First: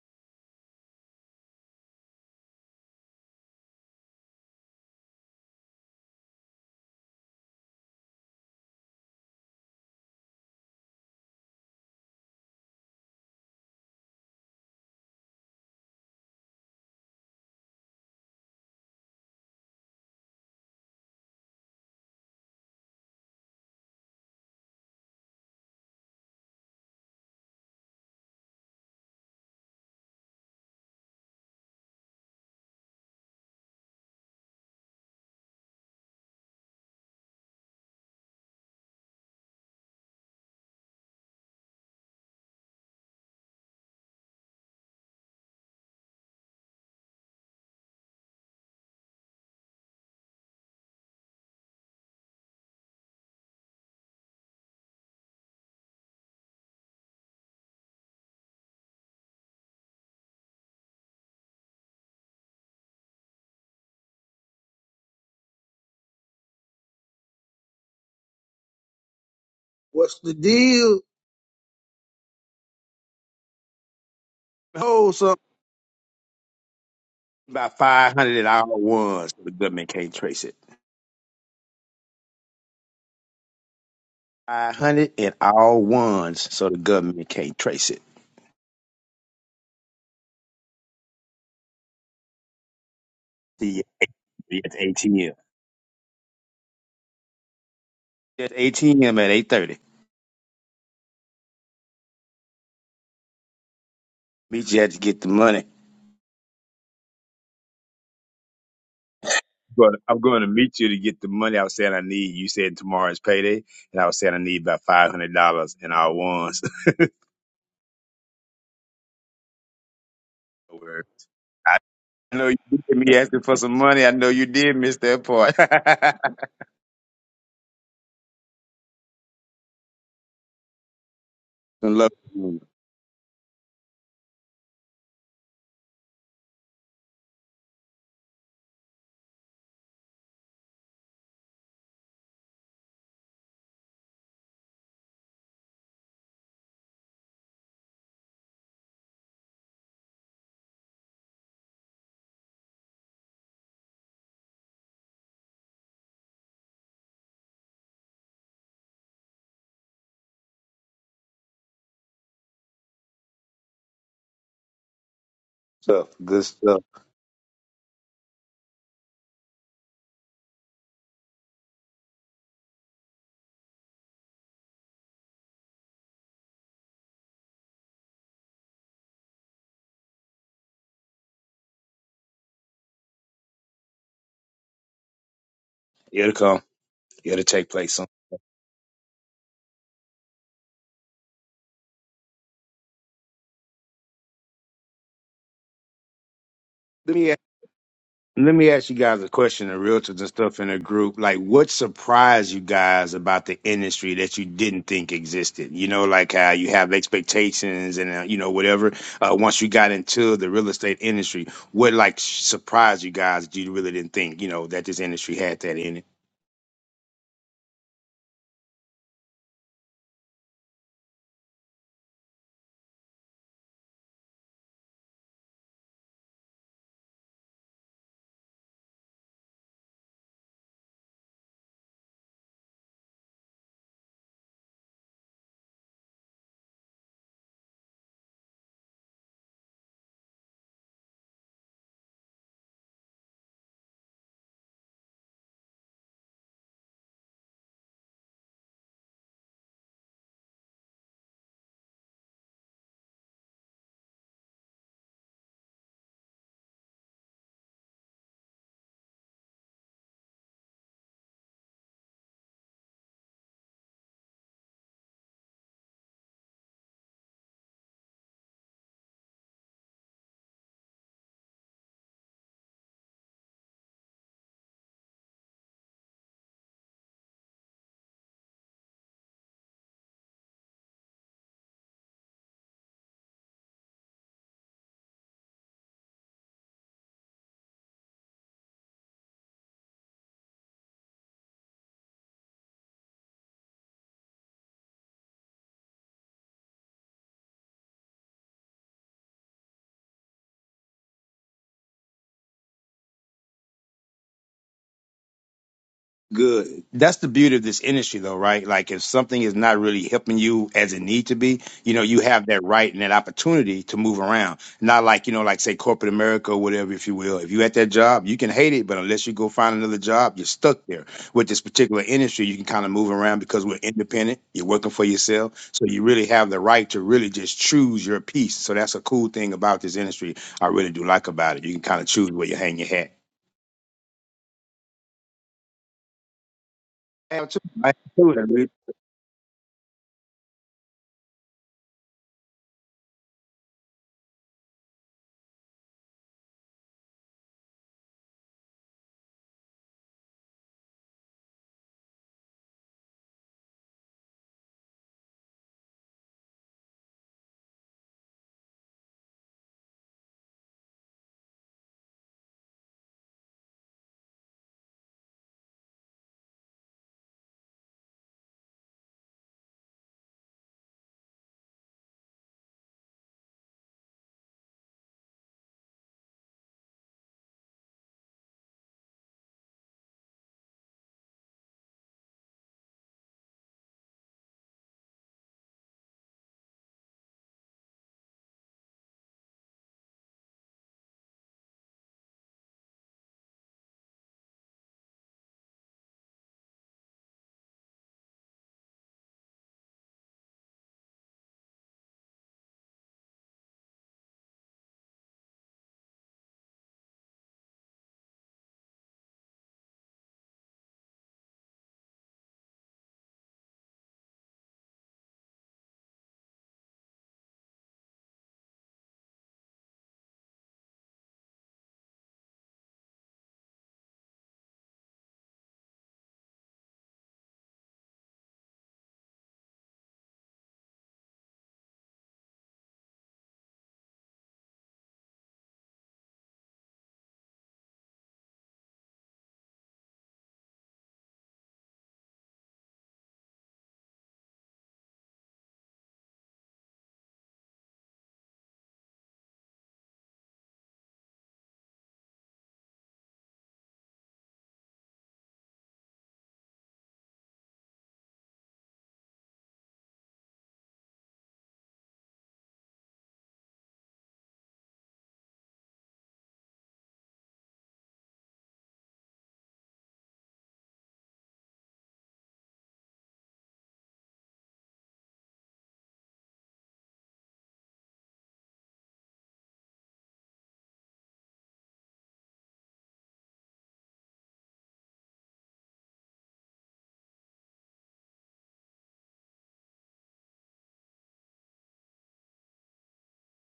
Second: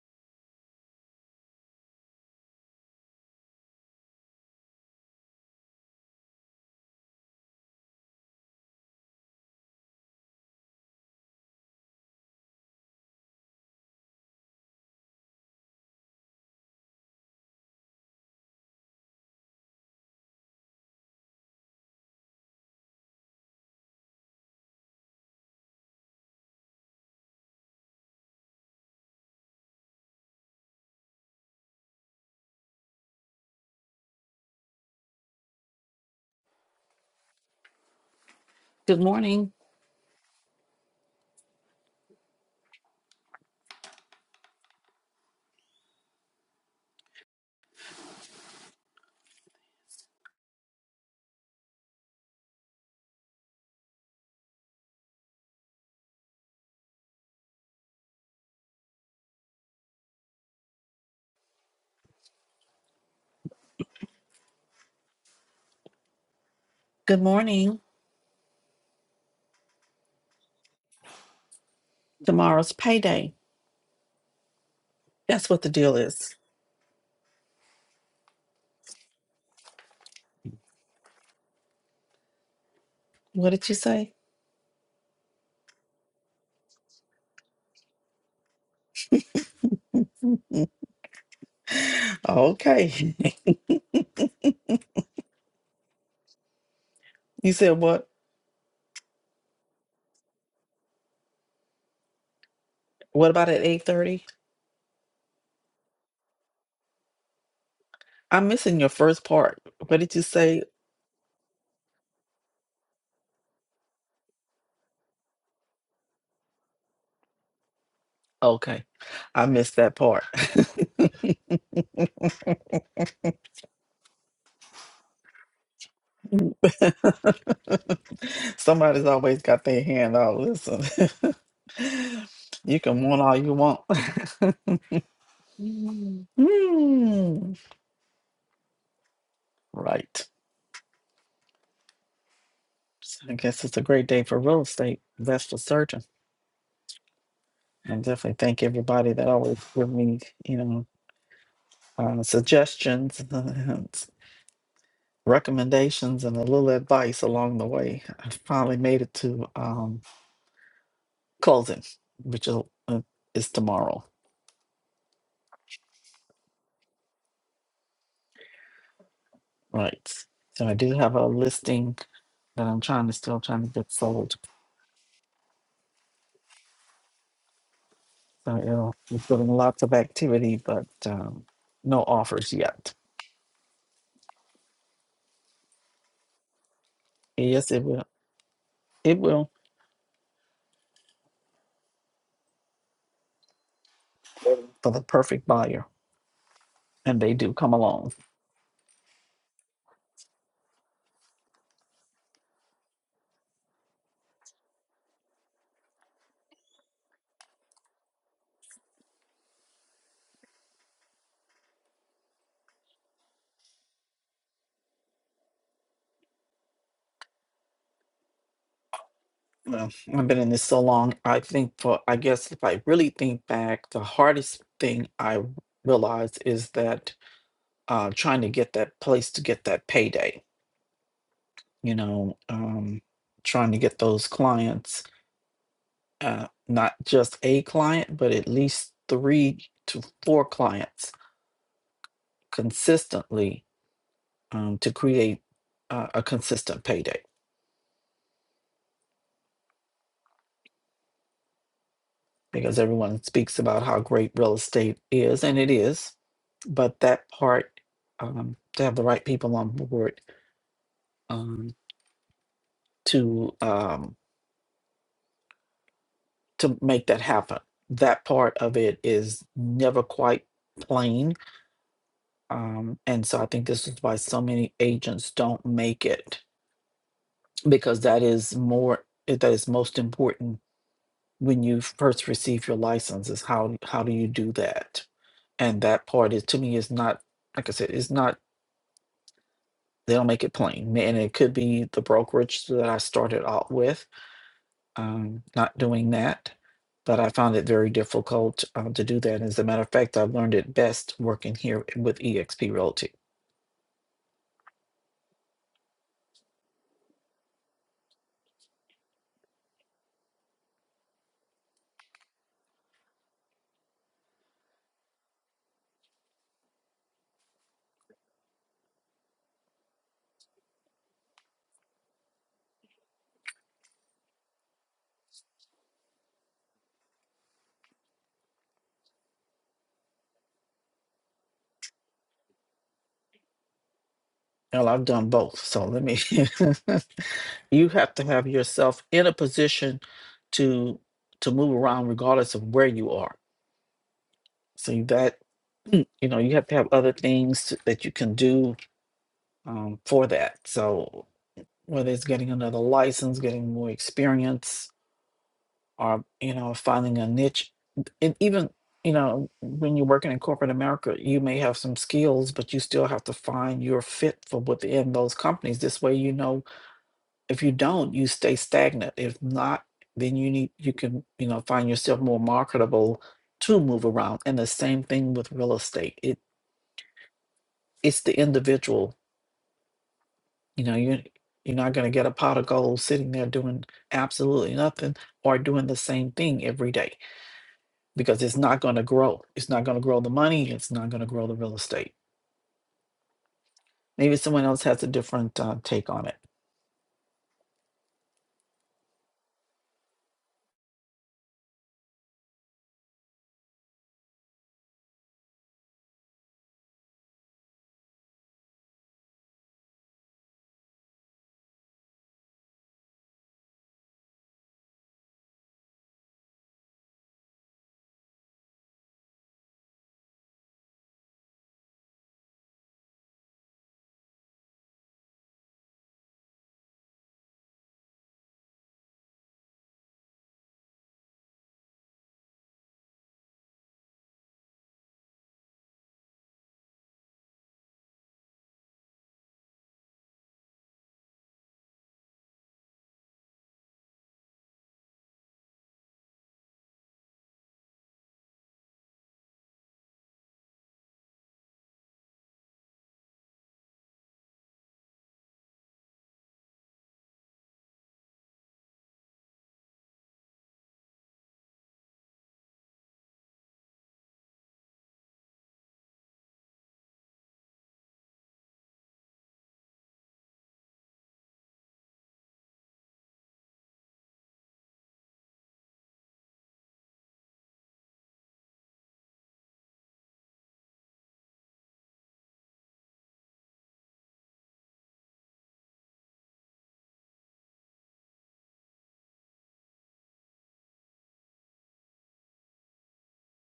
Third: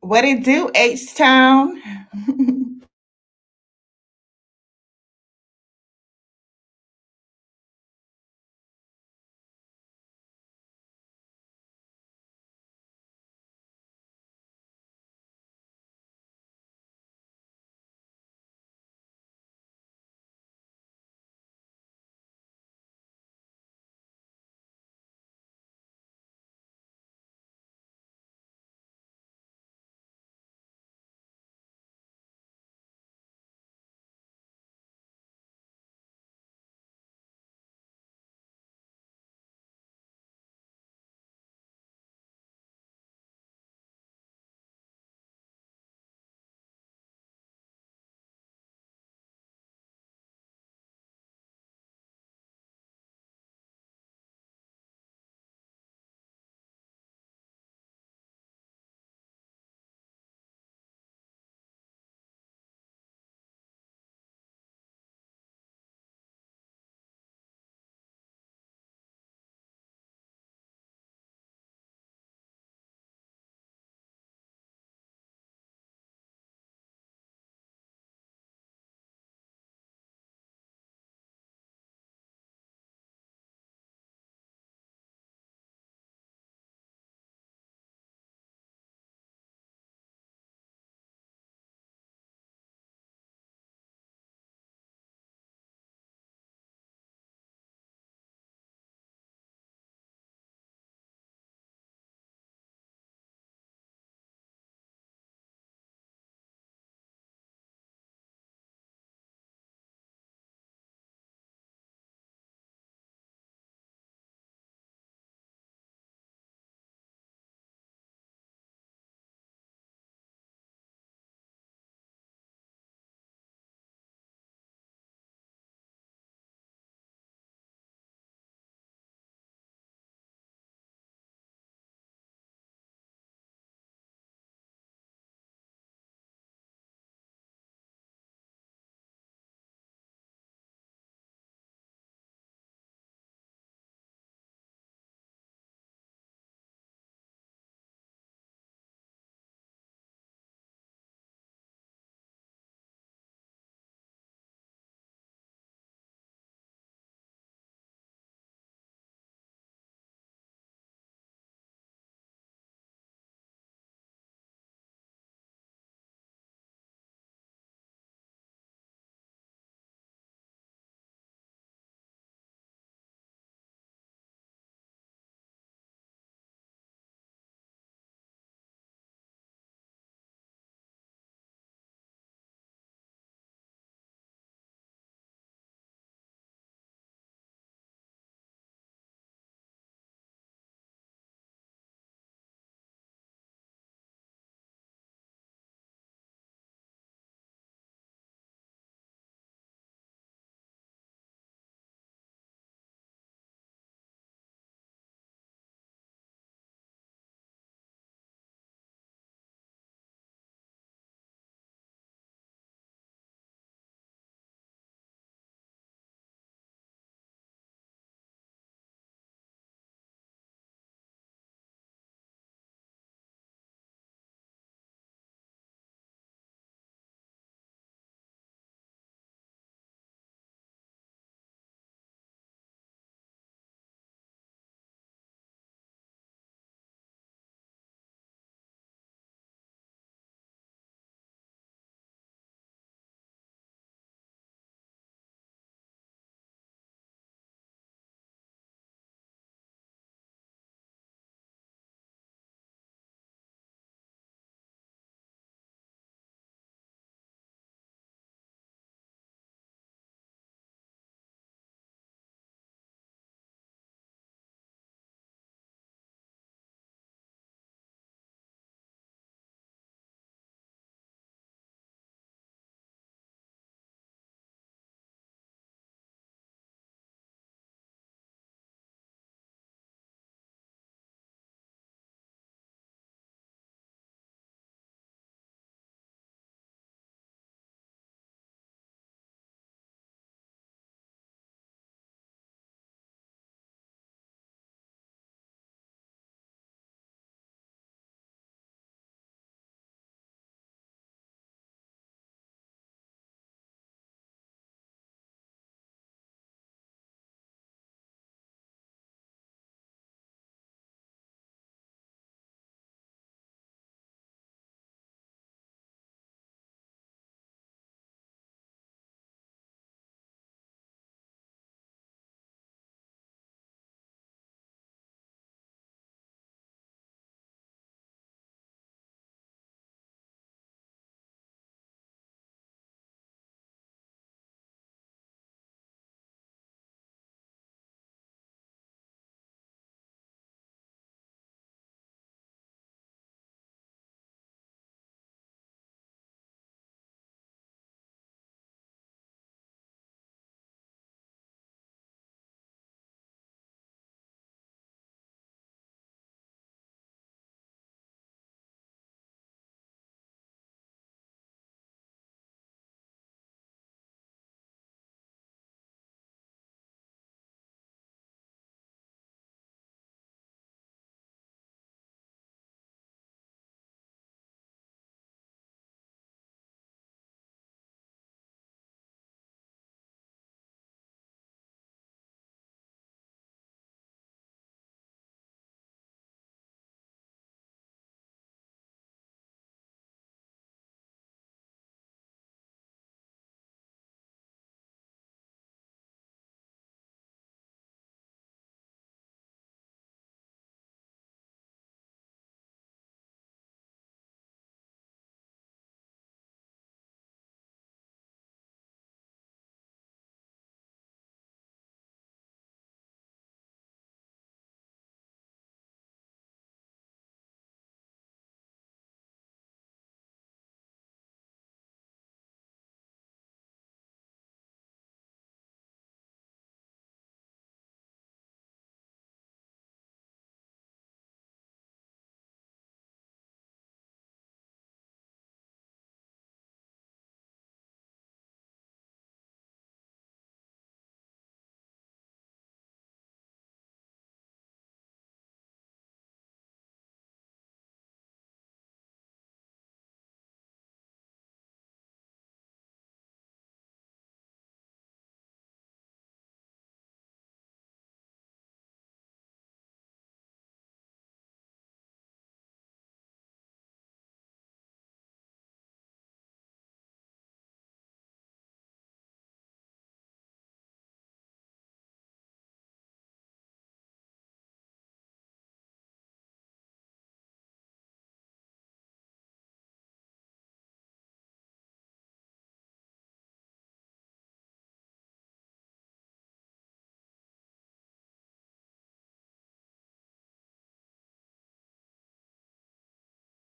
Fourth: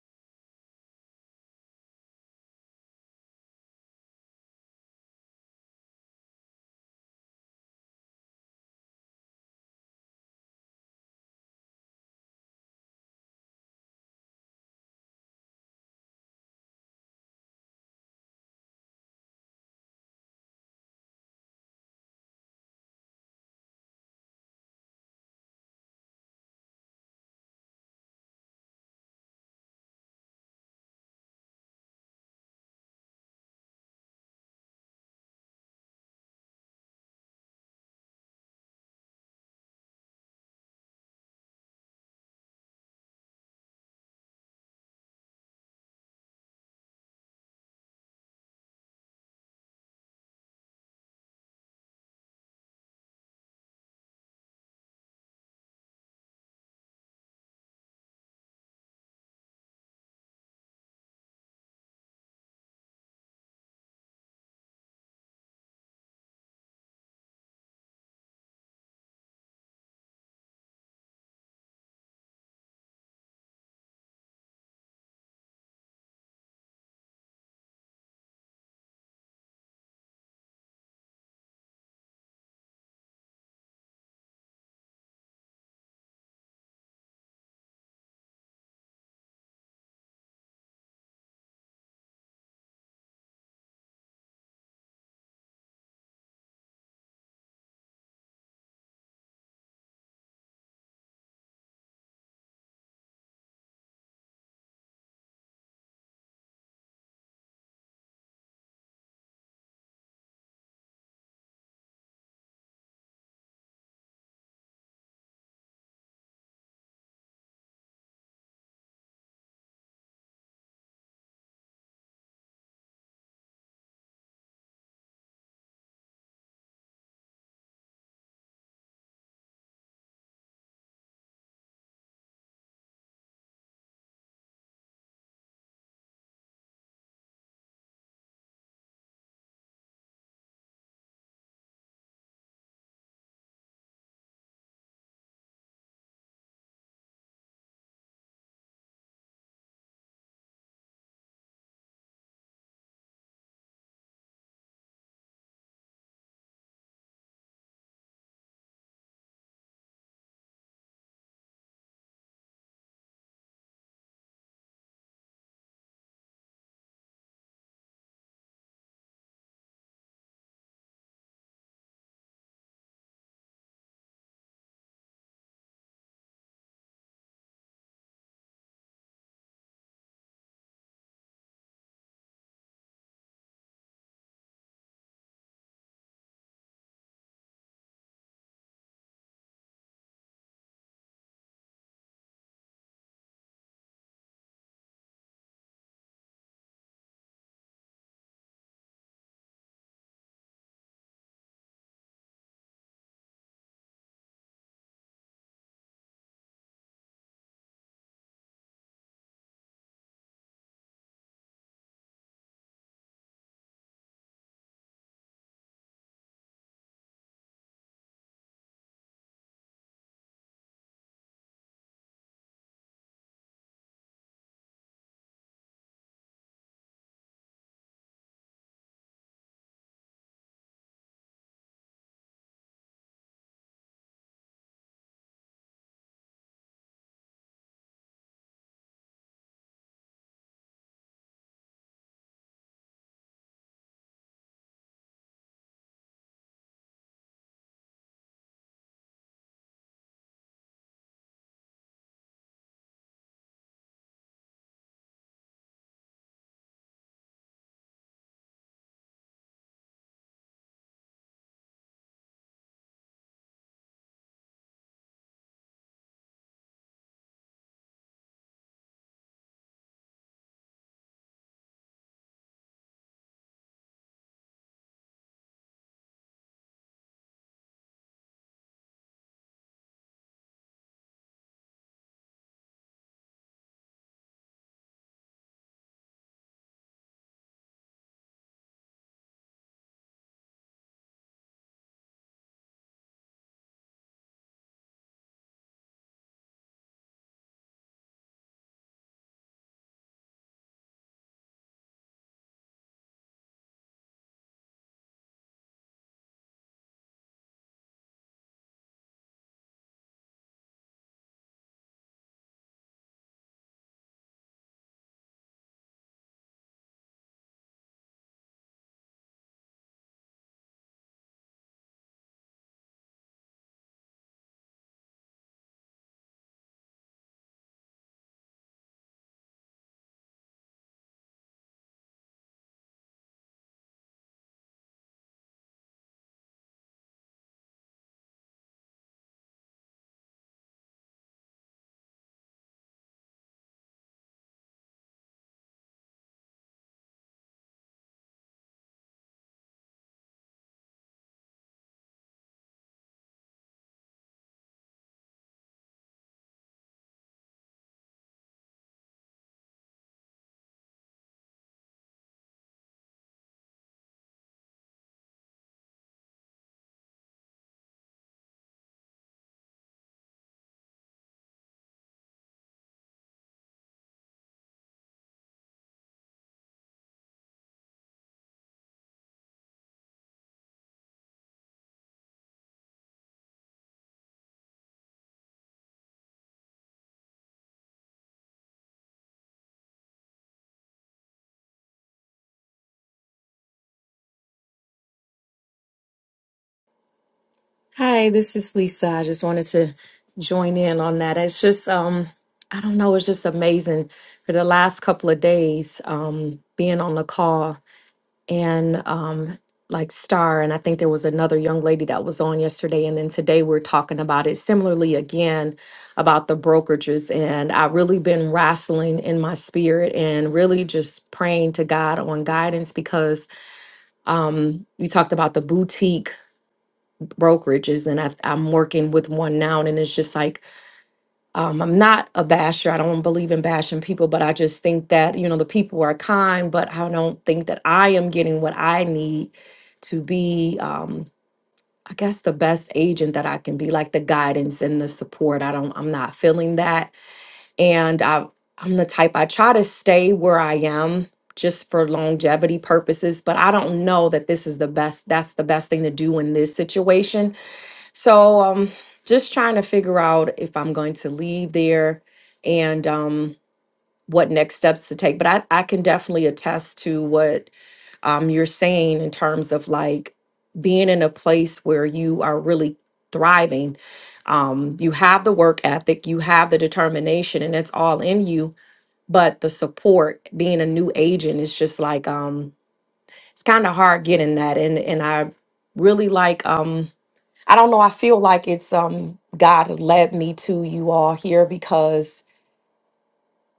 What it do, H Town? Good morning. Good morning. What's the deal? Tomorrow's payday. Hold something. That's what the deal is. About 500 and all ones, so the government can't trace it. What did you say? 500 and all ones, so the government can't trace it. okay. See you at the ATM. you said what? At ATM at 8.30. What about at 8:30? Meet you at to get the money. I'm missing your first part. But What did I'm you going to say? meet you to get the money I was saying I need. You said tomorrow's payday, and I was saying I need about $500 in all ones. Okay. I missed that part. Word. I know you did me asking for some money. I know you did miss that part. Somebody's always got their hand out. Listen. Some love. you can want all you want. Mm. Mm. Right. So I guess it's a great day for real estate. That's for certain. I definitely thank everybody that always give me, you know, uh, suggestions, and recommendations, and a little advice along the way. I finally made it to um, closing, which is, uh, is tomorrow, Stuff, good stuff. right? So I do have a listing that I'm trying to still trying to get sold. So it'll, it's doing lots of activity, but um, no offers yet. It'll come. It'll take Yes, it place will. soon. It will for the perfect buyer, Let and me they a- do come along. let me ask you guys a question, the realtors and stuff in the group. Like, what surprised you guys about the industry that you didn't think existed? You know, like how you have expectations and uh, you know whatever. Uh, once you got into the real estate industry, what like surprised you guys? that You really didn't think you know that this industry had that in it. Well, I've been in this so long. I think for, I guess if I really think back, the hardest thing I realized is that uh, trying to get that place to get that payday, you know, um, trying to get those clients, uh, not just a client, but at least three to four clients consistently um, to create uh, a consistent payday. because everyone speaks about how great real estate is, and it is. But that part, um, to have the right people on board um, to um, to make that happen, that part of it is never quite plain. Um, and so I think this is why so many agents don't make it because that is more that is most important when you first receive your license is how how do you do that? And that part is to me is not like I said, is not they'll make it plain. And it could be the brokerage that I started out with, um, not doing that. But I found it very difficult uh, to do that. As a matter of fact, I've learned it best working here with eXp Realty. Good. That's the beauty of this industry, though, right? Like, if something is not really helping you as it need to be, you know, you have that right and that opportunity to move around. Not like, you know, like say corporate America or whatever, if you will. If you at that job, you can hate it, but unless you go find another job, you're stuck there. With this particular industry, you can kind of move around because we're independent. You're working for yourself, so you really have the right to really just choose your piece. So that's a cool thing about this industry. I really do like about it. You can kind of choose where you hang your hat. Well, I've done both. So let me, Yeah, too. you I- have to have too. yourself in a position to to move around regardless of where you are. So that you know you have to have other things that you can do um, for that. So whether it's getting another license, getting more experience, or you know, finding a niche. And even you know, when you're working in corporate America, you may have some skills, but you still have to find your fit for within those companies. This way, you know, if you don't, you stay stagnant. If not, then you need you can you know find yourself more marketable to move around. And the same thing with real estate. It it's the individual You know, you're you're not going to get a pot of gold sitting there doing absolutely nothing or doing the same thing every day because it's not going to grow. It's not going to grow the money. It's not going to grow the real estate. Maybe someone else has a different uh, take on it. Hi, this is Lisa. I just wanted to join in on that. It's just um I don't know, it's just amazing for the last couple of days um being on the call and um like Star and I think there was another young lady that was on yesterday and then today we're talking about it similarly again about the brokerages and I've really been wrestling in my spirit and really just praying to God on guidance because um we talked about the boutique brokerages and I, i'm working with one now and it's just like um, i'm not a basher i don't believe in bashing people but i just think that you know the people are kind but i don't think that i am getting what i need to be um, i guess the best agent that i can be like the guidance and the support i don't i'm not feeling that and i i'm the type i try to stay where i am just for longevity purposes but i don't know that this is the best that's the best thing to do in this situation so um just trying to figure out if I'm going to leave there and um what next steps to take. But I, I can definitely attest to what um you're saying in terms of like being in a place where you are really thriving. Um you have the work ethic, you have the determination and it's all in you, but the support being a new agent is just like um it's kind of hard getting that and and I really like um I don't know. I feel like it's um God led me to you all here because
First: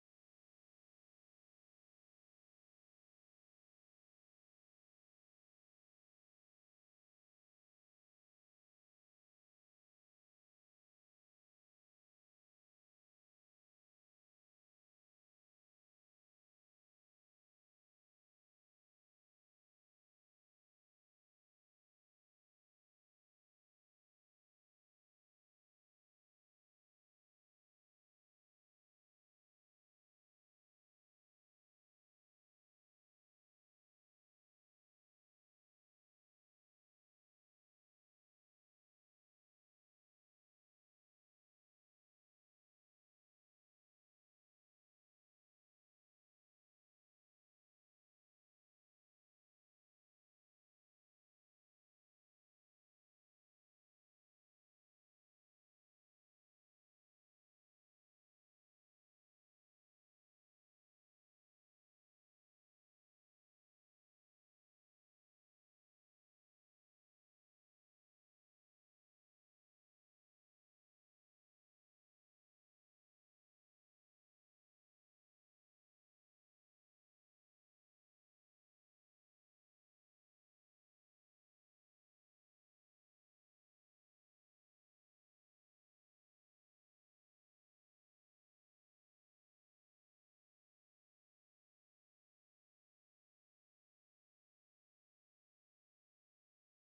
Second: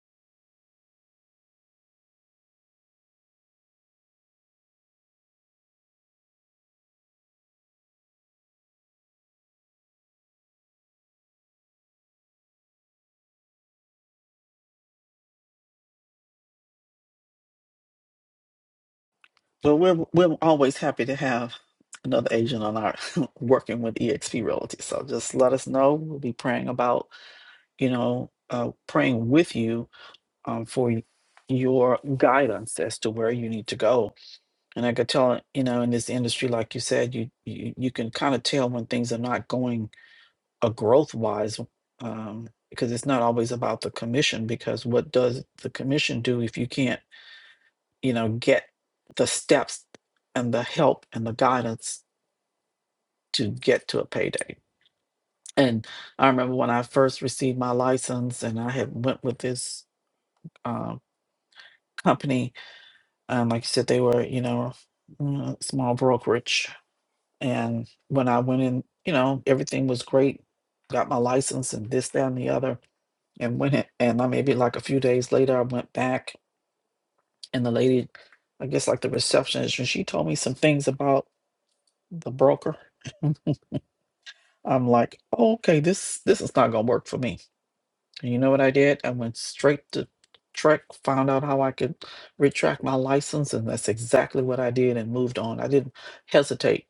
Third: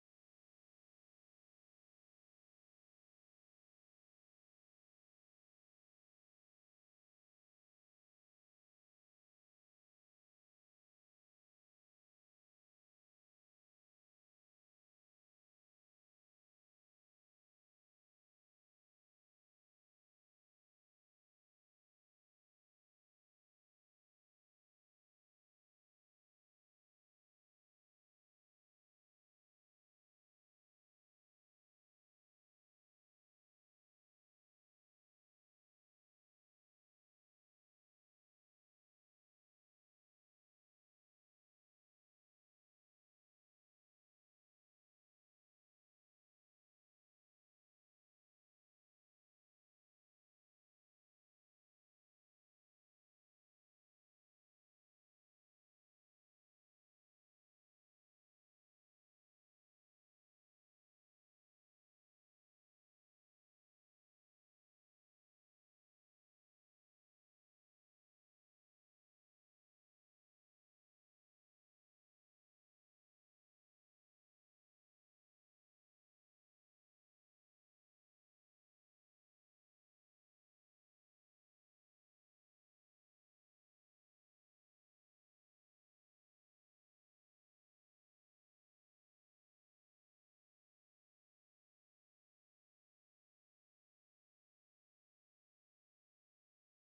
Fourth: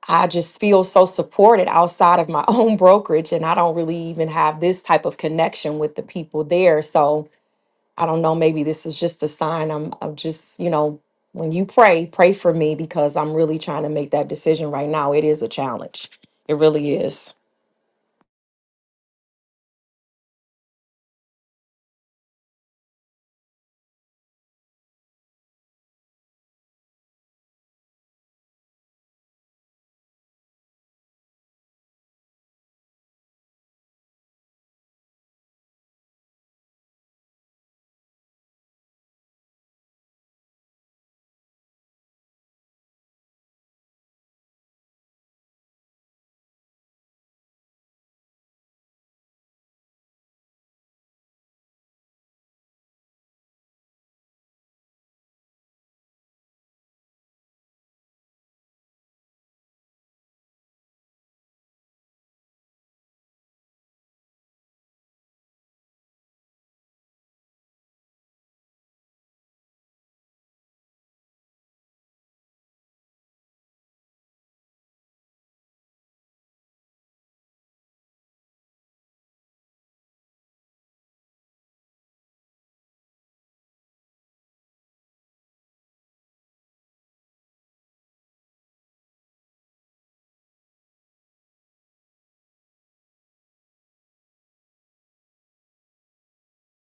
I just feel so supported outside of my own brokerage and I don't really even have this type of connection with the people there. So I don't know, maybe this is just a sign I'm I'm just, you know, when you pray, pray for me because I'm really trying to make that decision right now. It is a challenge. It really is. But we're we're always happy to have another agent on our working with EXP Realty. So just let us know. We'll be praying about you know uh, praying with you um, for your guidance as to where you need to go And I could tell, you know, in this industry, like you said, you you, you can kind of tell when things are not going a growth wise, um, because it's not always about the commission. Because what does the commission do if you can't, you know, get the steps and the help and the guidance to get to a payday? And I remember when I first received my license, and I had went with this uh, company, and like you said, they were, you know, mm, small brokerage And when I went in, you know, everything was great. Got my license and this, that, and the other, and went in. And I maybe like a few days later, I went back, and the lady, I guess like the receptionist, and she told me some things about the broker. I'm like, oh, okay, this this is not gonna work for me. And you know what I did? I went straight to Trek, found out how I could retract my license, and that's exactly what I did, and moved on. I didn't hesitate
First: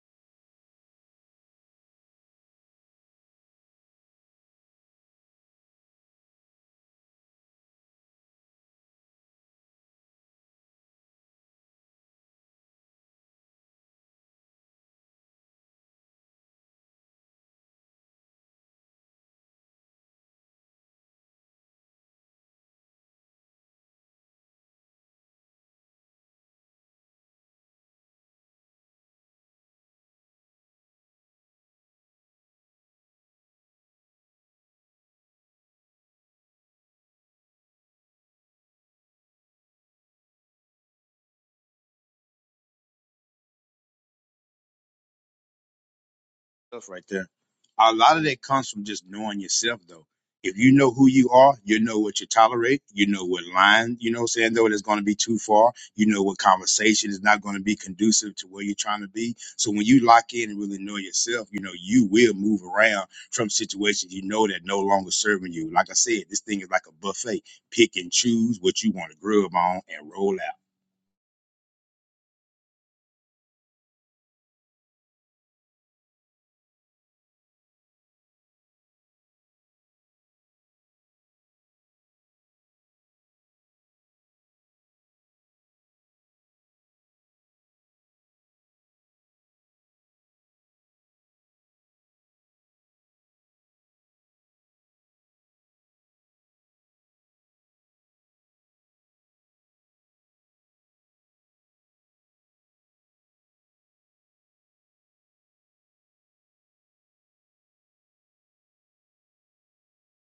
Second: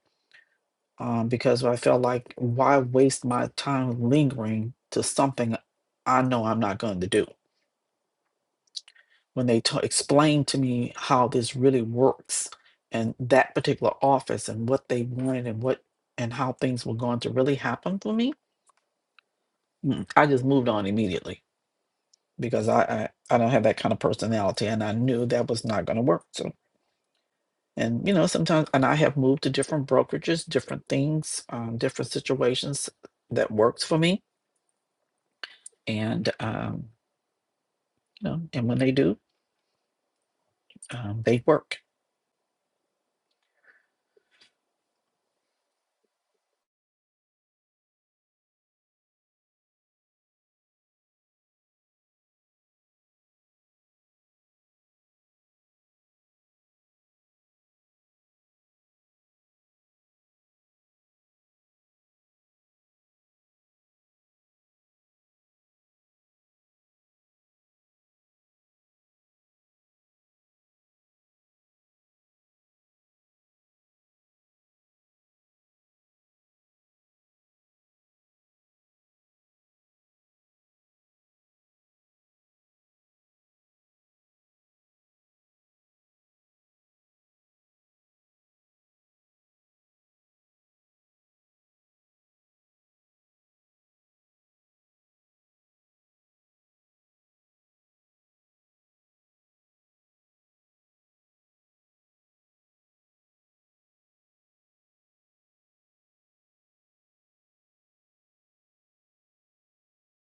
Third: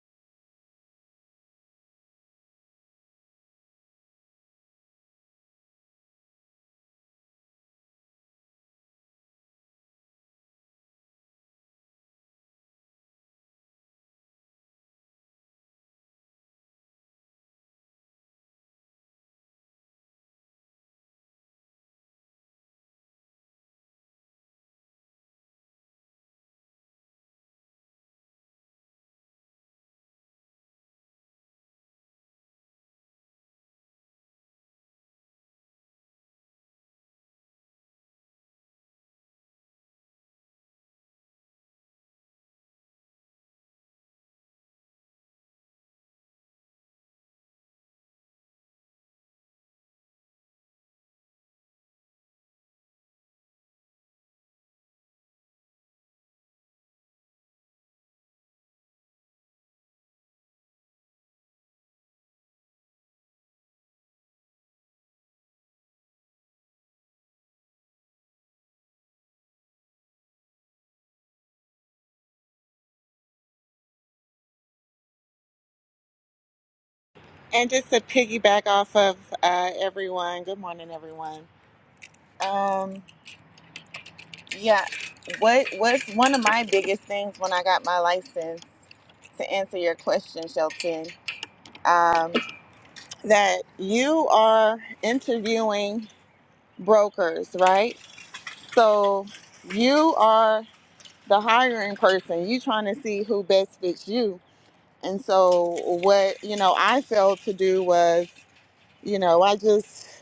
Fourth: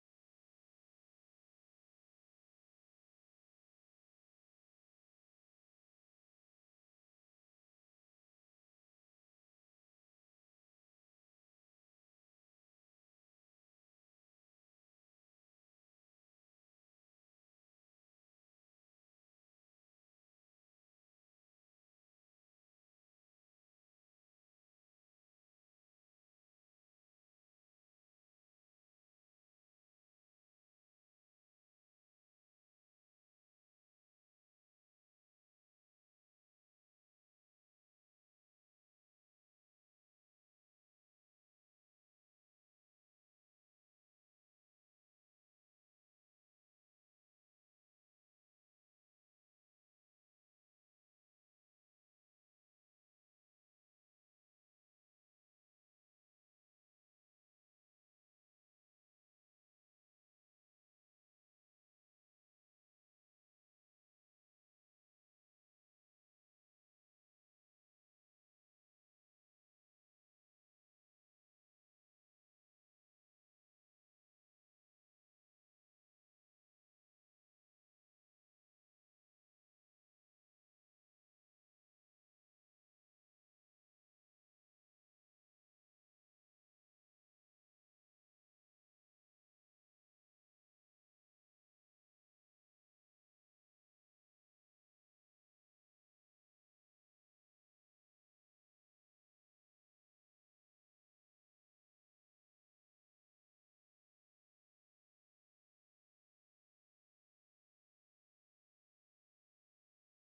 um, because I felt like why waste my time lingering to something I know I'm not going to do. When they t- explained to me how this really works and that particular office and what they wanted and what and how things were going to really happen for me, mm, I just moved on immediately because I I, I don't have that kind of personality and I knew that was not going to work. So and you know sometimes and I have moved to different brokerages, different things, um, different situations that works for me and um, you know, and when they do, um, they work. stuff right there. A lot of that comes from just knowing yourself, though. If you know who you are, you know what you tolerate. You know what line, you know, what I'm saying though, that's going to be too far. You know what conversation is not going to be conducive to where you're trying to be. So when you lock in and really know yourself, you know, you will move around from situations you know that no longer serving you. Like I said, this thing is like a buffet. Pick and choose what you want to grub on and roll out. And just to piggyback off of uh, everyone, good morning, everyone. Um, yeah, what was one of my biggest things when I got my license to answer your question, Shelton? Um, that you are interviewing brokers, right? So you are the hiring person. You trying to see who best fits you. And so what you know, I failed to do was You know, I just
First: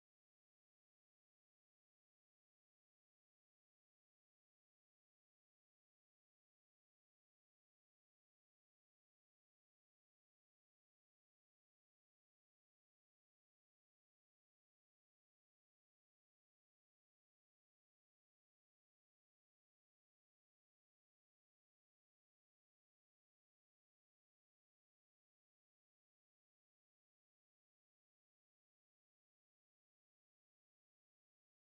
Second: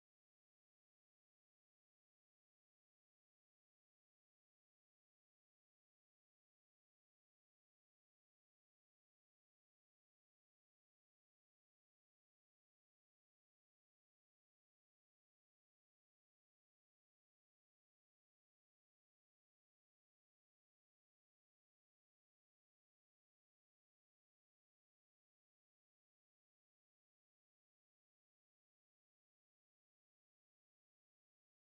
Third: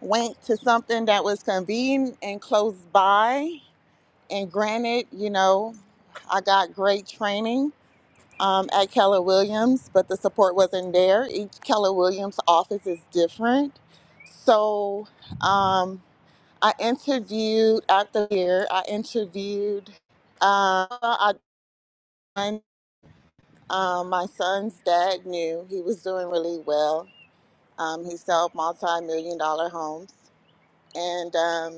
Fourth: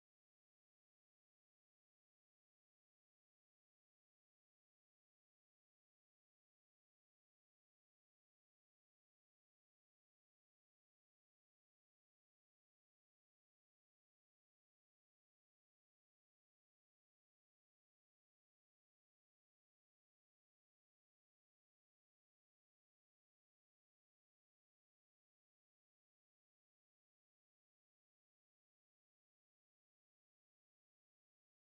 went to something that was convenient and close by. And granted, you know, I got great training um, at Keller Williams, but the support wasn't there. Each Keller Williams office is different. So um, I interviewed after the year, I interviewed, uh, I, um, my son's dad knew he was doing really well. Um, he sold multi million dollar homes. And um,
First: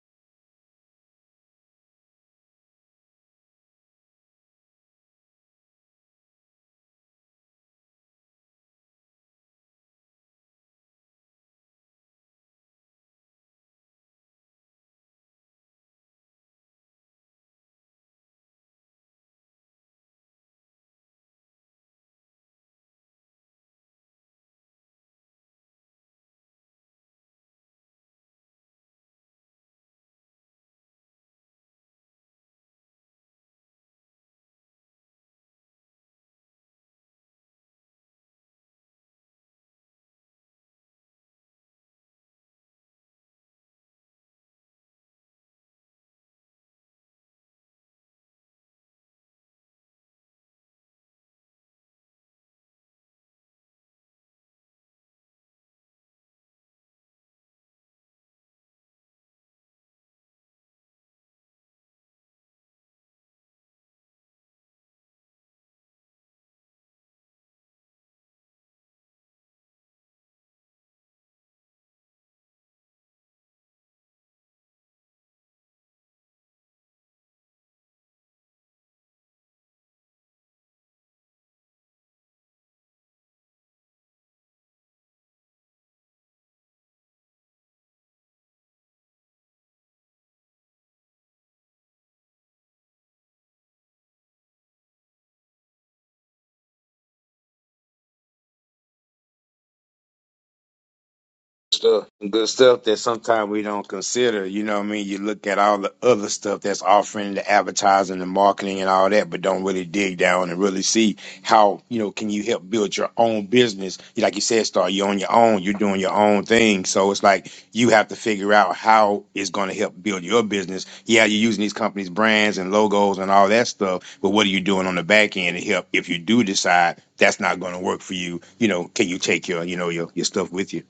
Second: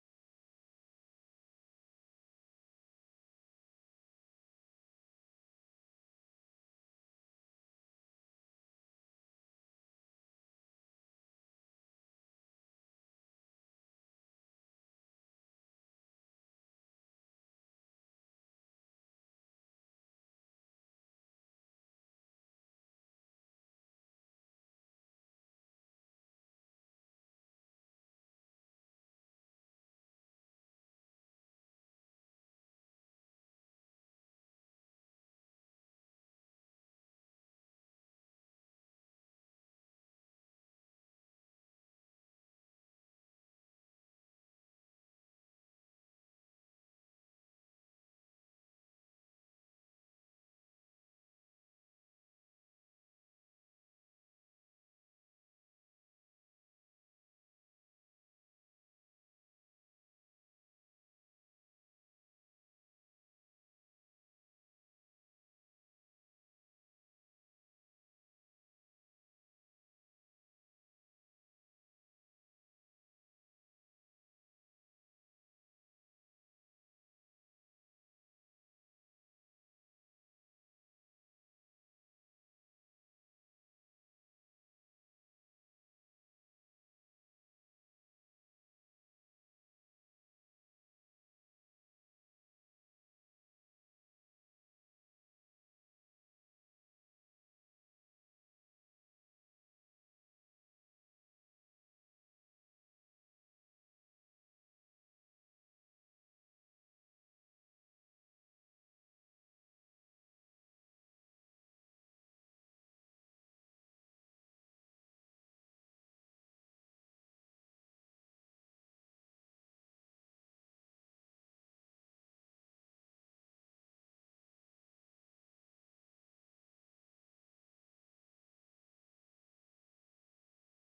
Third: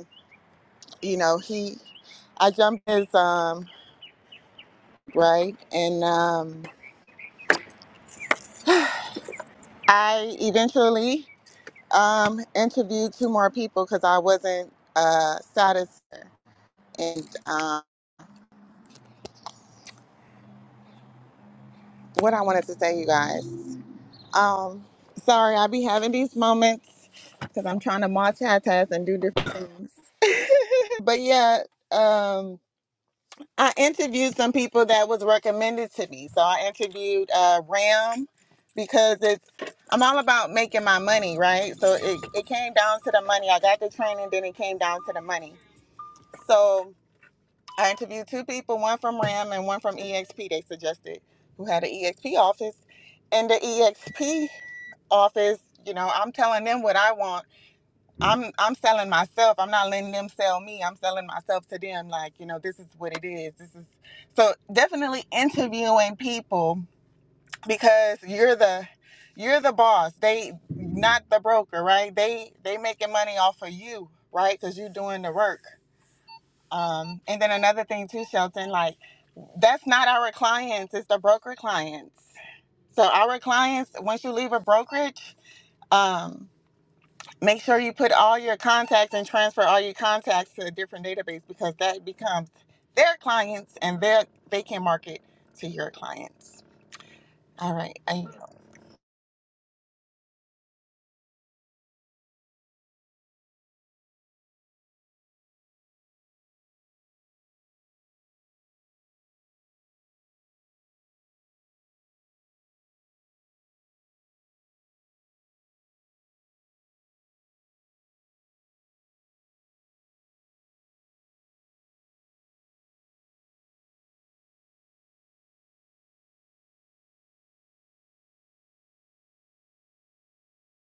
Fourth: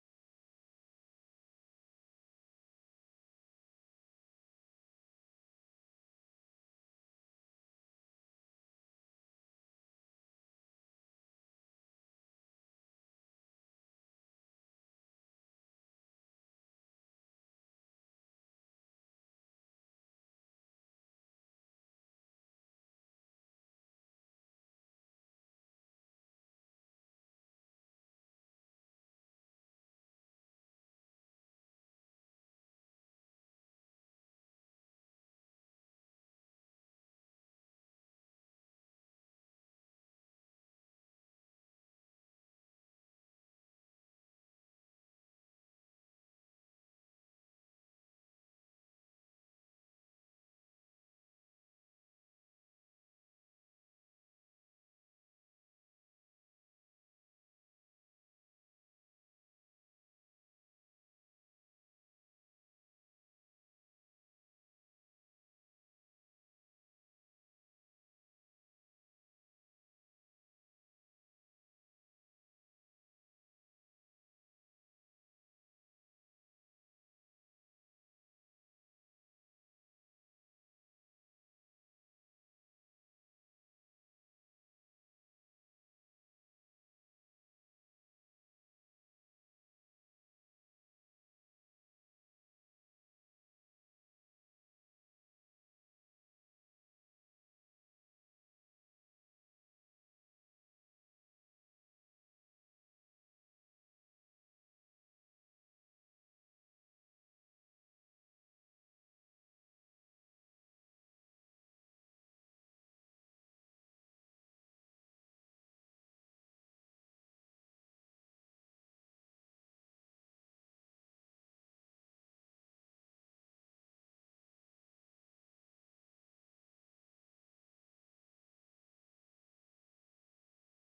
you know, he I jumped his um right and um I eventually um interviewed two more people because I wasn't uh satisfied and um what I wanted to say you guys. Um sorry I be having these moments because I'm trying to multitask and do different things. But yeah, um I interviewed some people that was recommended to me. So I interviewed uh, Ram because it's I'm all about making my money, right? So it, it came down to the money. I got the training, then it came down to the money. So I interviewed two people, one from Ram and one from EXP. They suggested who had an EXP office, and the EXP office. You know, I'm telling them what I want I'm I'm selling myself. I'm not letting them sell me. I'm selling myself to them. Like you know, this is what it is. This is so definitely interviewing people because you're the you're the boss. They not the broker, right? They they making money off of you, right? Because you're doing the work. Um, and then another thing too, Shelton, like that's not our clients. It's the broker clients. So our clients, once you leave a brokerage. um, Make sure you put all your contacts and transfer all your contacts to a different database because that becomes their clients and their they can market to your clients. All right. I, stuff, good stuff that sometimes we don't consider. You know what I mean? You look at all the other stuff that's offering the advertising, the marketing, and all that, but don't really dig down and really see how you know can you help build your own business. Like you said, Star, you're on your own. You're doing your own thing, so it's like you have to figure out how it's going to help build your business. Yeah, you're using these companies' brands and logos and all that stuff, but what are you doing on the back end to help if you do decide that's not going to work for you? You know, can you take your you know your your stuff with you?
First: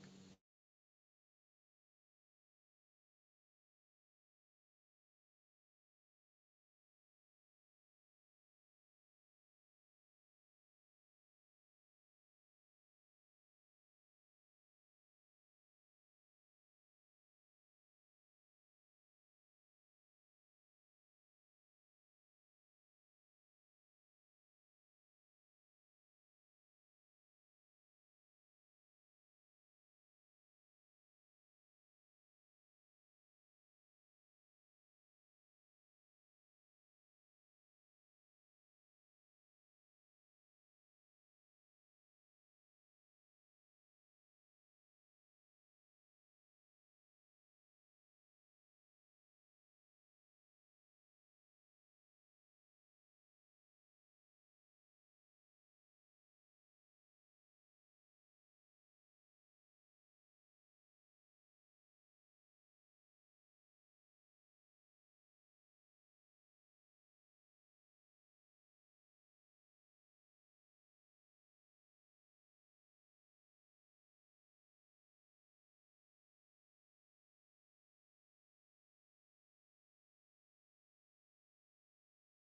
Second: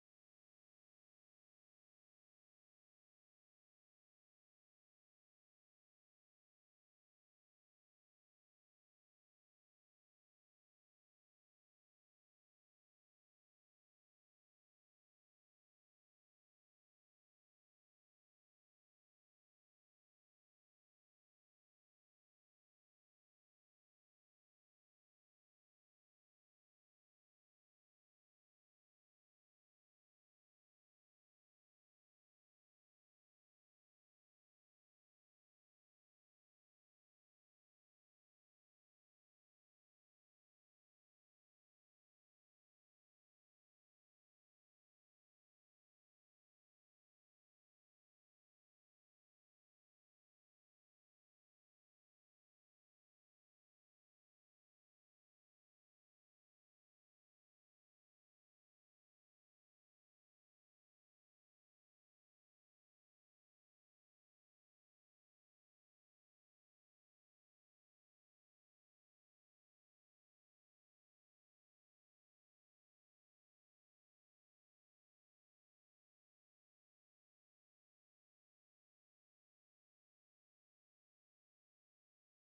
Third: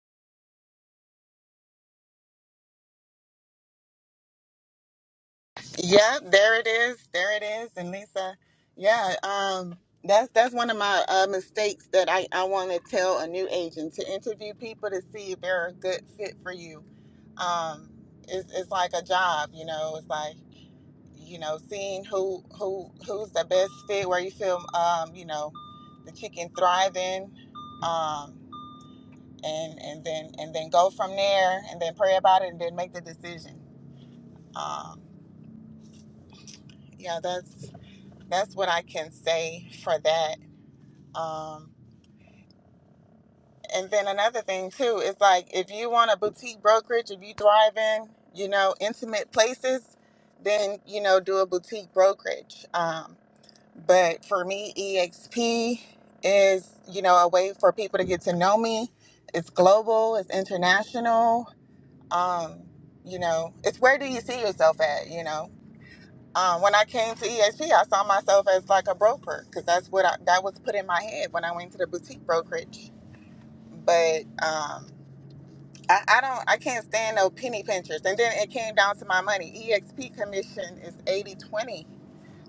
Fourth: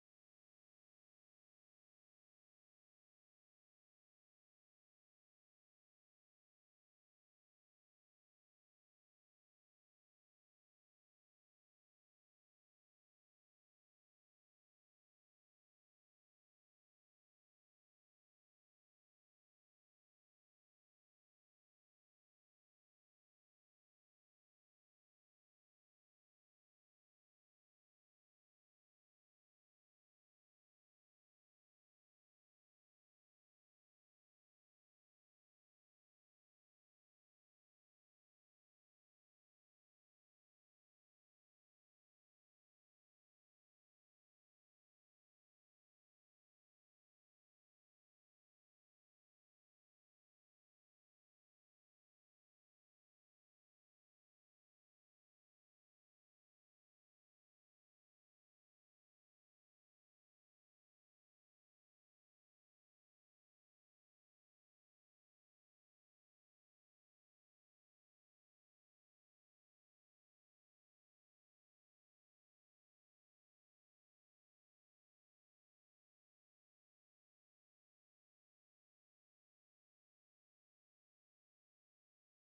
yeah, there it is. There it is. And Lisa, yeah, um, that's that's one of my uh, mistakes that I, I want to tell a new agent to interview people to see if they're a good fit for you. Um, it's, it's like a job, you know. It's like you know, seeing who who who's the best fit, where you feel, um, you know, that you can thrive in, um, and and then and then go from there, and then pray about it, and then make the decision. Um, yeah, that's that's what I can say for that. Um, and then another thing too is like if you want a boutique brokerage, if you thrive in, you know, intimate places, then you know, do a boutique brokerage. Um. But for me, EXP is, you know, a way for people to get to know me. It's global, it's international. Um, you know, it's where do you see yourself at, you know? Um, when I came to EXP, I saw myself as like a broker because that's what I, that was put in my head when I went to the boutique brokerage. But um, I, I don't, I can't stand no penny pinchers. And then it came down to my money. EXP commission is 80 20.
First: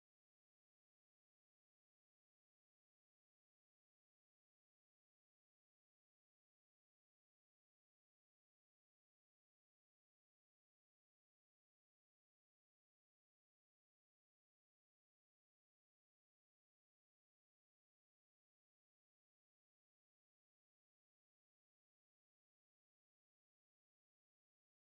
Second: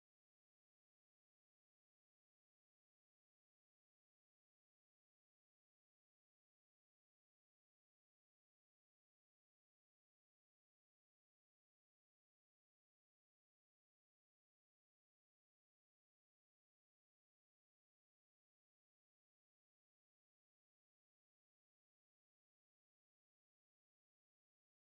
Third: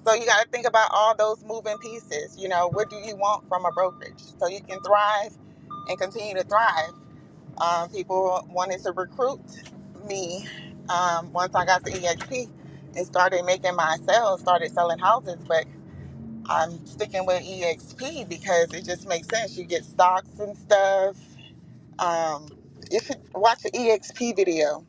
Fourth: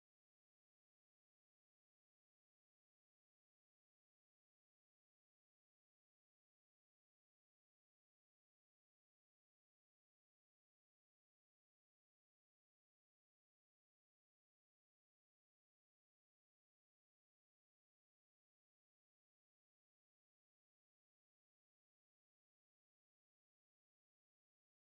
So you got to think about all those moving pieces. You know, what do you want from a brokerage so you can thrive and continue to thrive? Um, people wanted to recruit me um, once I got to EXP and started making my sales, started selling houses, but I'm sticking with EXP because it just makes sense. You get stocks and stuff. Um, you should watch the EXP video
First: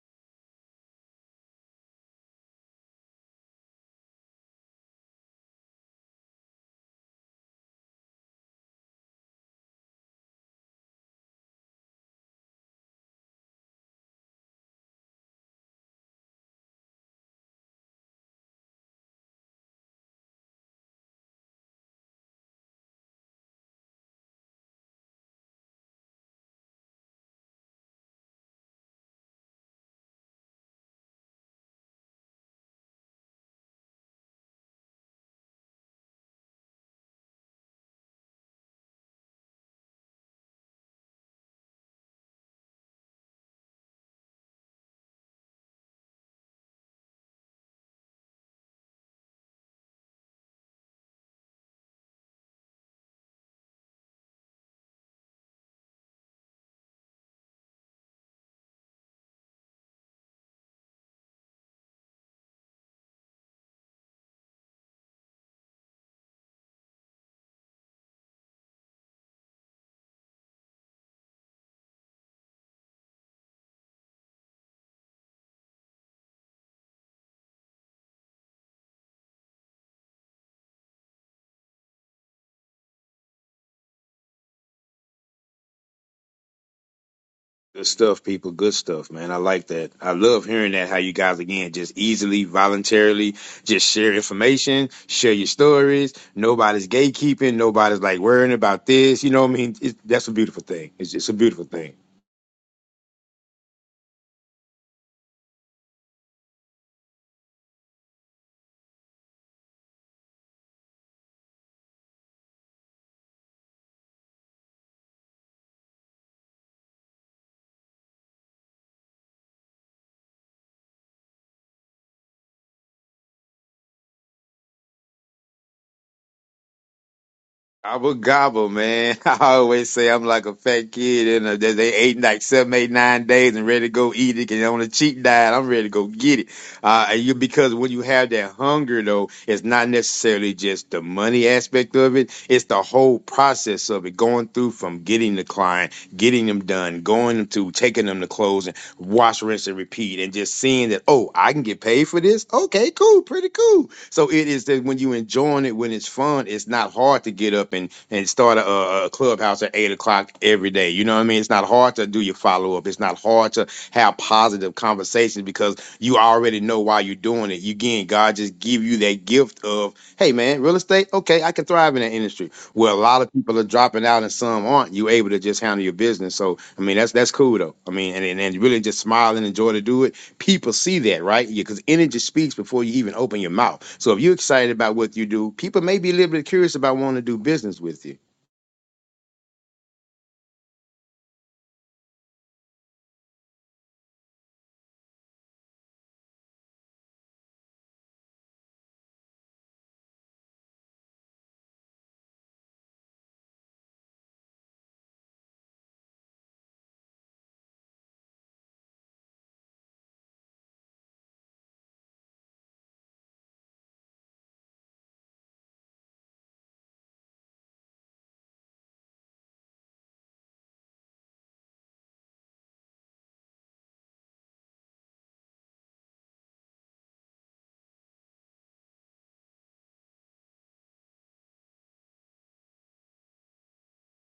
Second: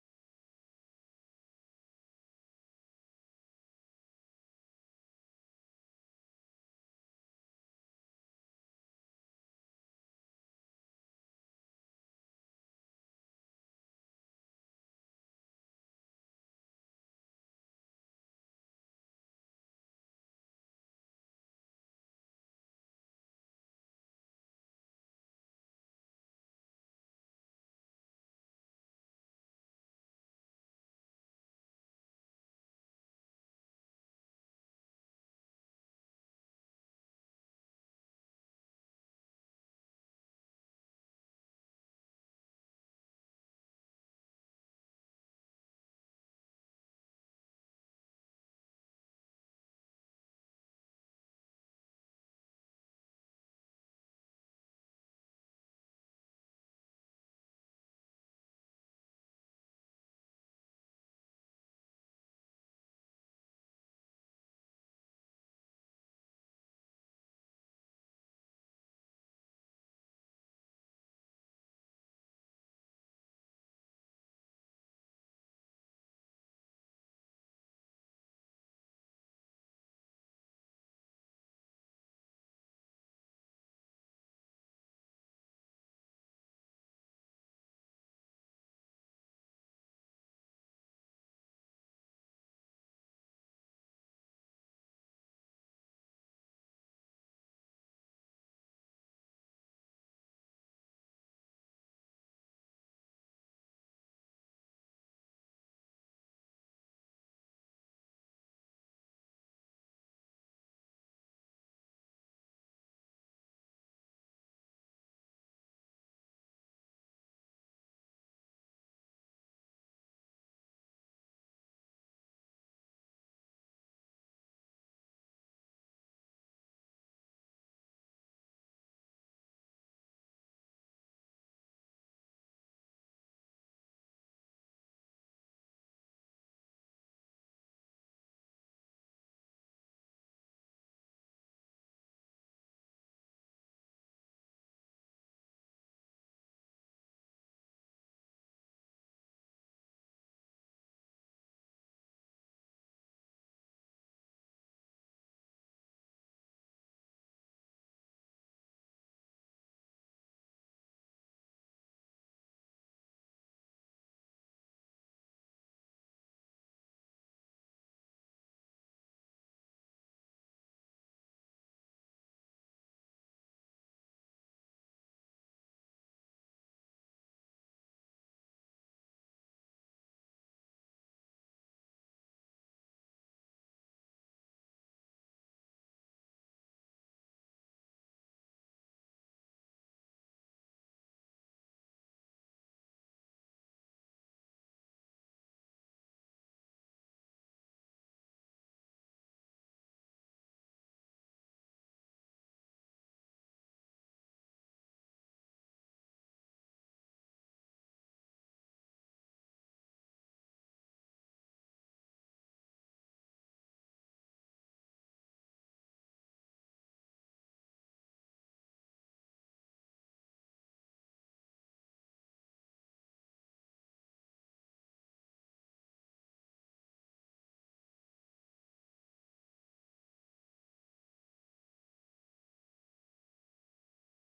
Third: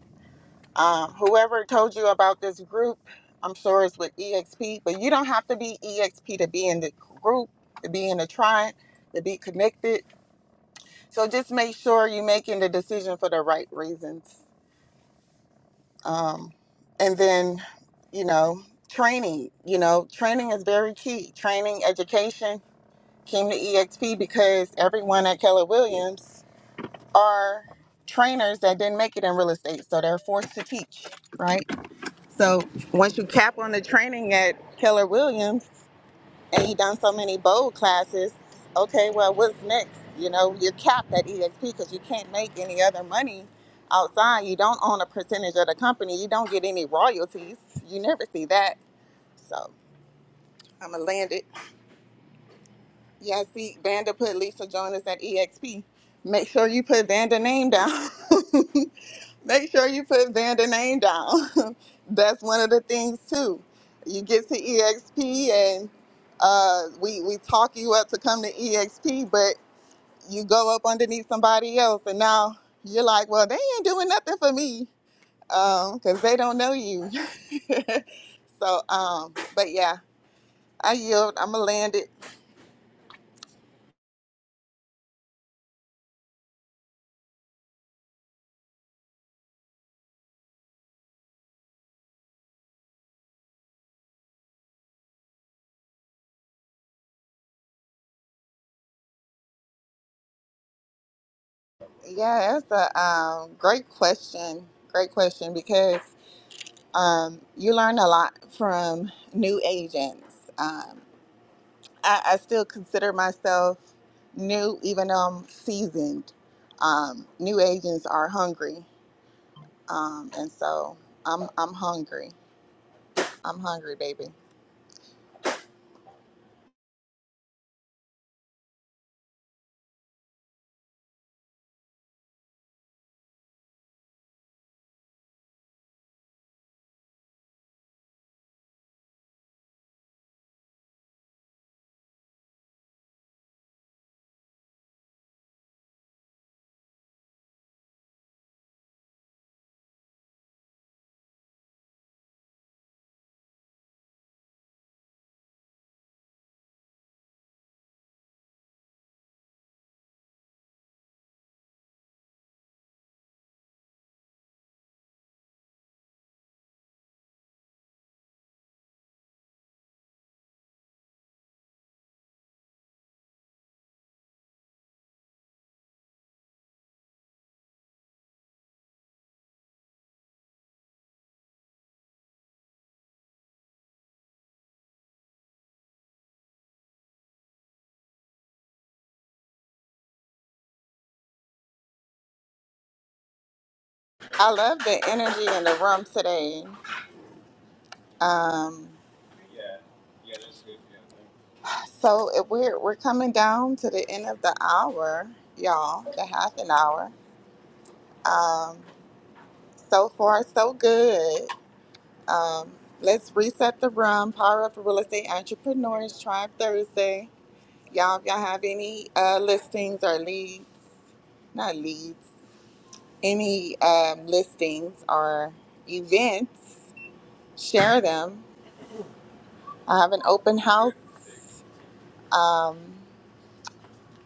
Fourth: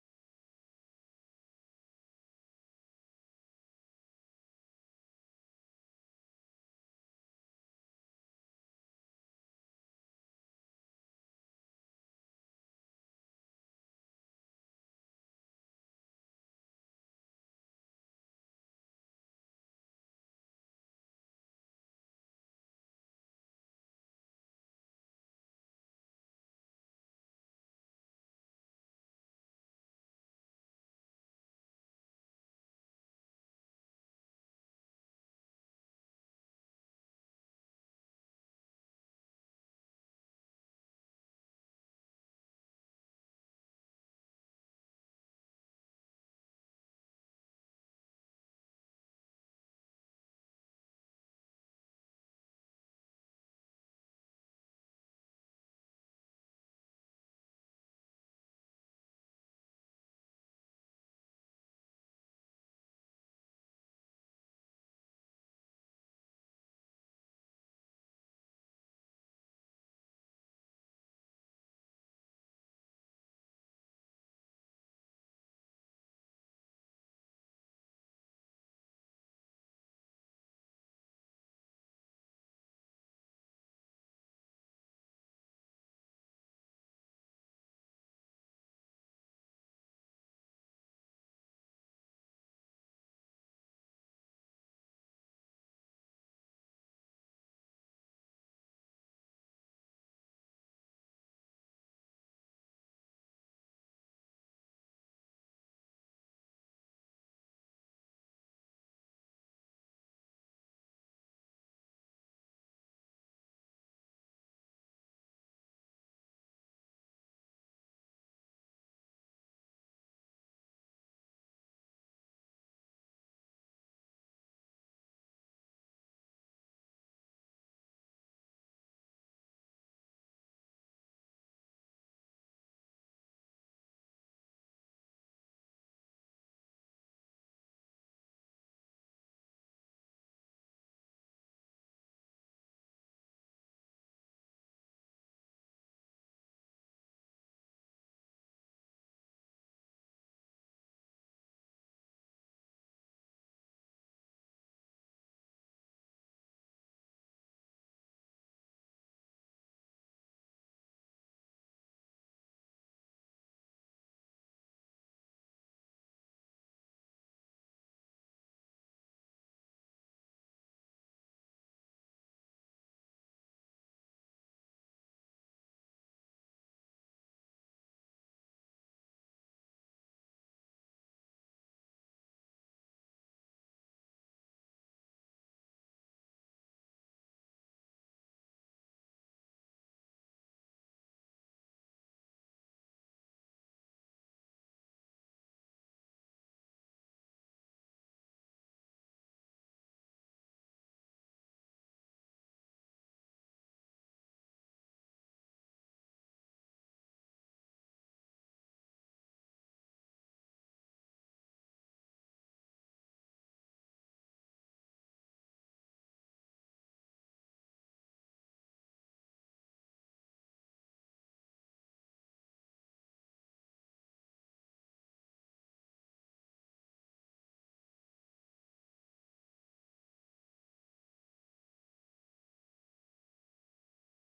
um, whoever told you about this group, I'm sure it's with EXP, but you don't have to be EXP to be in the group, to be in the tribe, to be connected. So just make sure you're making the decision for the right reasons. Um, and then, you know, training, you know, training is very key. Training, education came to EXP because everyone at Keller Williams are trainers that didn't make it in real estate. So they're forced to teach, right? So once you cap on the training at Keller Williams and you done so many bowl classes, okay, well, what's next? You know, you're capped at EXP because you can't make any other money outside. You don't own a percentage of the company. You don't get any royalties. You never see that. So I'm going to land it. Yeah, see, Vanda put Lisa Jonas at EXP. Make sure you put Vanda name down. Make sure you put Vanda name down. That's one of the things too. You get to EXP and uh, we we talk you up to come to EXP, but you go up underneath somebody else, and now you're like, well, they ain't doing nothing for me because they don't know you. so, um, but yeah, I yield. I'm gonna land it. Good stuff, people. Good stuff, man. I like that. I love hearing that. How you guys again just easily, voluntarily, just share information, share your stories. Nobody's gatekeeping. Nobody's like worrying about this. You know what I mean? It's, that's a beautiful thing. It's just a beautiful thing. Yeah, that's a um, great question. Great question because um, you learn a lot from new agents. Um, I, I still consider myself new, even though I'm seasoned. Um, new agents are hungry, um, and so I'm I'm hungry. I'm hungry, baby. Gobble gobble, man. I always say I'm like a fat kid and uh, they they ate like seven, eight, nine days and ready to go eat it. And on a cheat diet, I'm ready to go get it. Uh, and you because when you have that hunger though, it's not necessarily just the money aspect of it. It's the whole process of it going through from getting the client, getting them done, going to taking them to close and wash, rinse, and repeat, and just seeing that oh, I can get paid for this. Okay, cool, pretty cool so it is that when you enjoying it, when it's fun, it's not hard to get up and and start a, a clubhouse at eight o'clock every day. You know what I mean? It's not hard to do your follow up. It's not hard to have positive conversations because you already know why you're doing it. You again, God just give you that gift of, hey man, real estate, okay, I can thrive in that industry. Where a lot of people are dropping out and some aren't. You able to just handle your business. So I mean, that's that's cool though. I mean, and and, and really just smile and enjoy to do it people see that, right? Yeah, Because energy speaks before you even open your mouth. So if you're excited about what you do, people may be a little bit curious about wanting to do business with you. I love the energy in the room today. Um, so if we're we're coming down to the end of the hour, y'all. The half an hour. Um, So far, so good. Um, let's reset the room. Power up real estate entrepreneurs. Tribe Thursday. Y'all, if y'all have any uh, listings or leads, not leads, any um, listings or events, share them. I have an open house um,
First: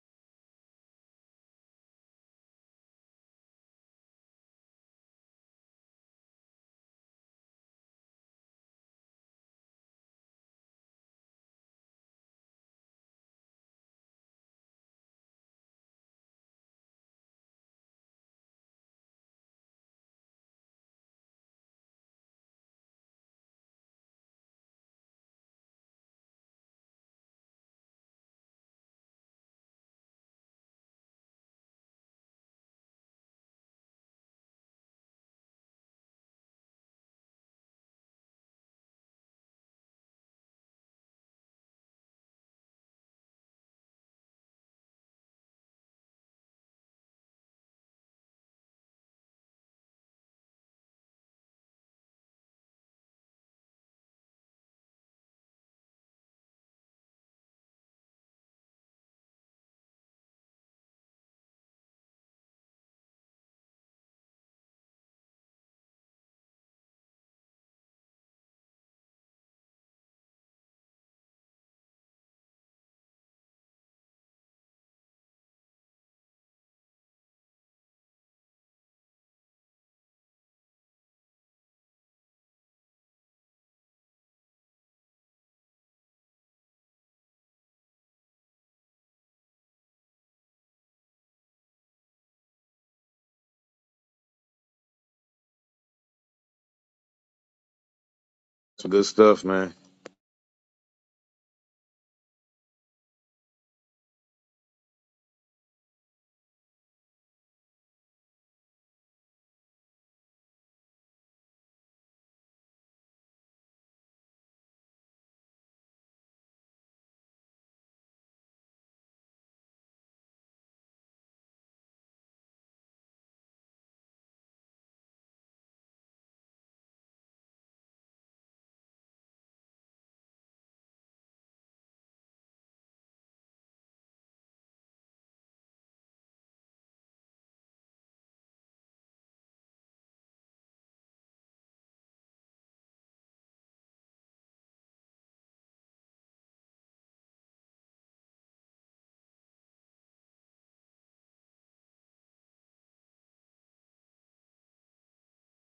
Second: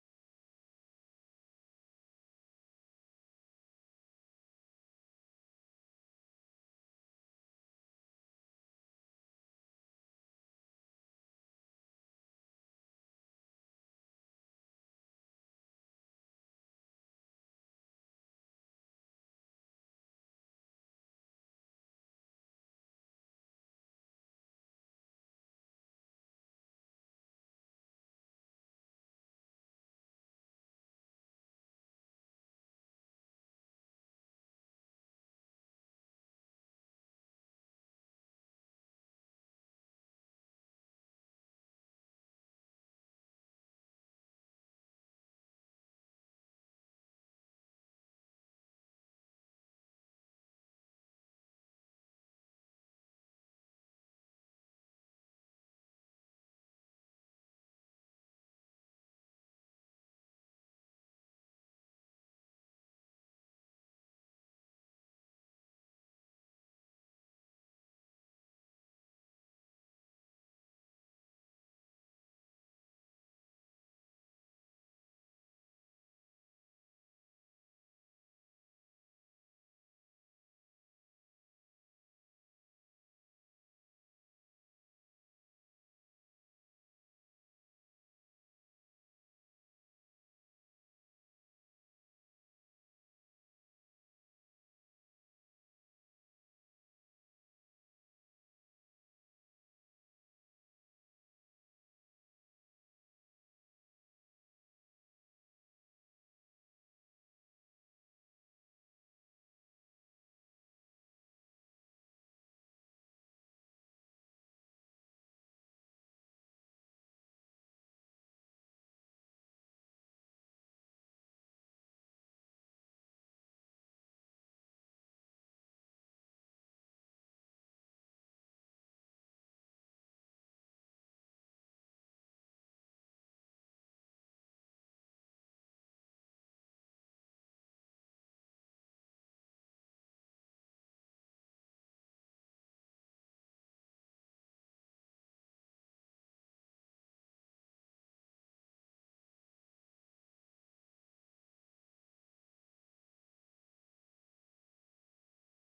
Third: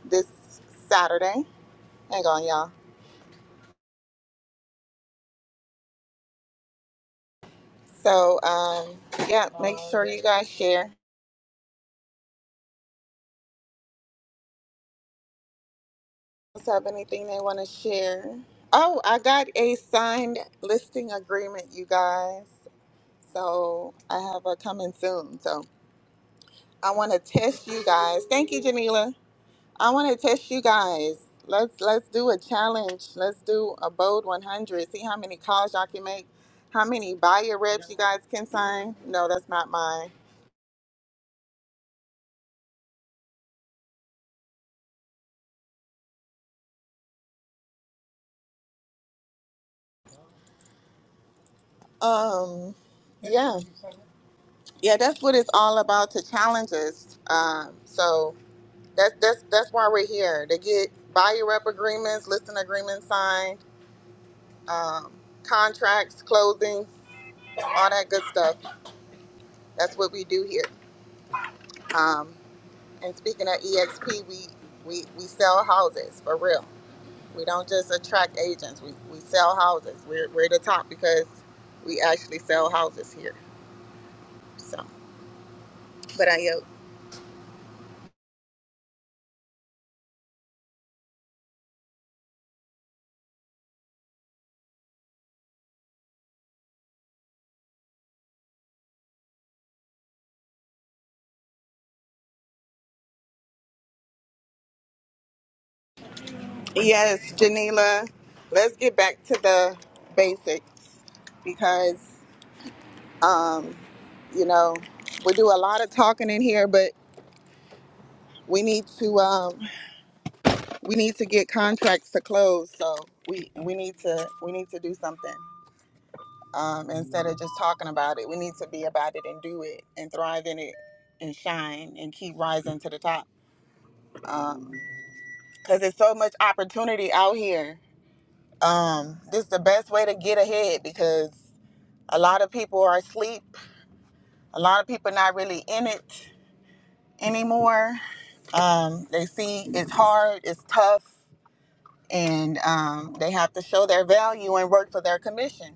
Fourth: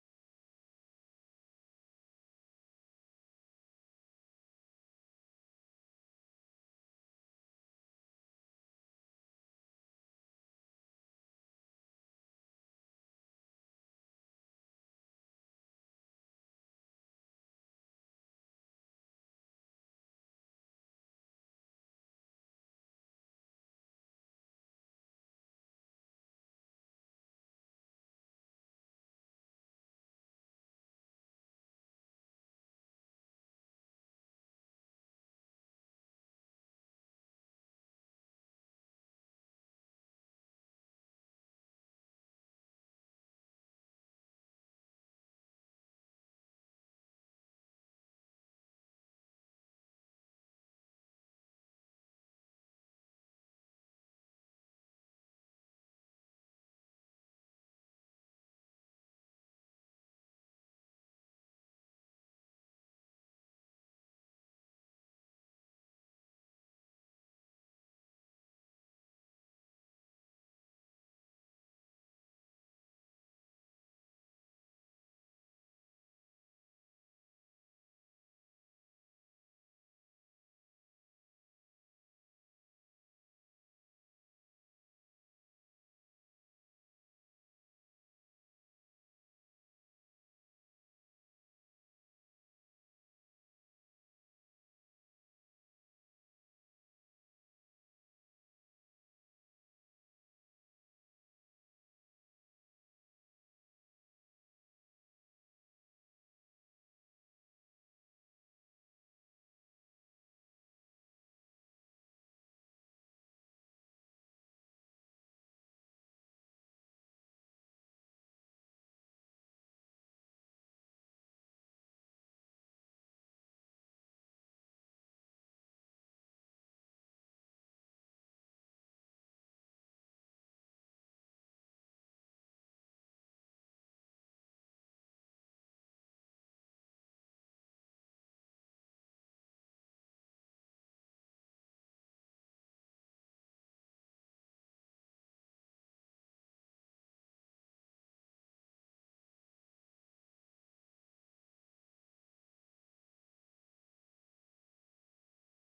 this Saturday. Hang on, y'all. So, um, yeah, make sure you guys share. else have anything they want to share? Oh, I got a signed listing agreement, you guys. So I have a coming soon. So I want to test you guys. Thank you, Janila. I want to test you guys. Let's let's do a challenge. Let's do a bold 100. See how many calls y'all can make. How many buyer reps you guys can sign? No, that's not mine. Um, yeah, yeah, that's what it's all about. To challenge us. Um, so That's that's that's why we're here to get buyer rep agreements, listing agreements signed, um, contracts, closings, all that good stuff. That's what we do here. Um, and speaking of EXP, we, we we sell houses for real. We don't just attract agents. We, we sell houses. We're we're the top because we actually sell houses here. So, but I yield. Some good stuff, man. Yes, Janila, let's get back to the basics because Um, you know, we do a lot of talking in here, but we need to um, we need to get contracts to close. So we we need to we need to do something um, instead of just talking about it. We need to be about it and do it and thrive in it and shine and keep rising to the top. Um, Cause there's so much opportunity out here. Um, this is the best way to get ahead because a lot of people are asleep. A lot of people not really in it anymore. Um, they see it's hard, it's tough, and um, they have to show their value and work for their commission.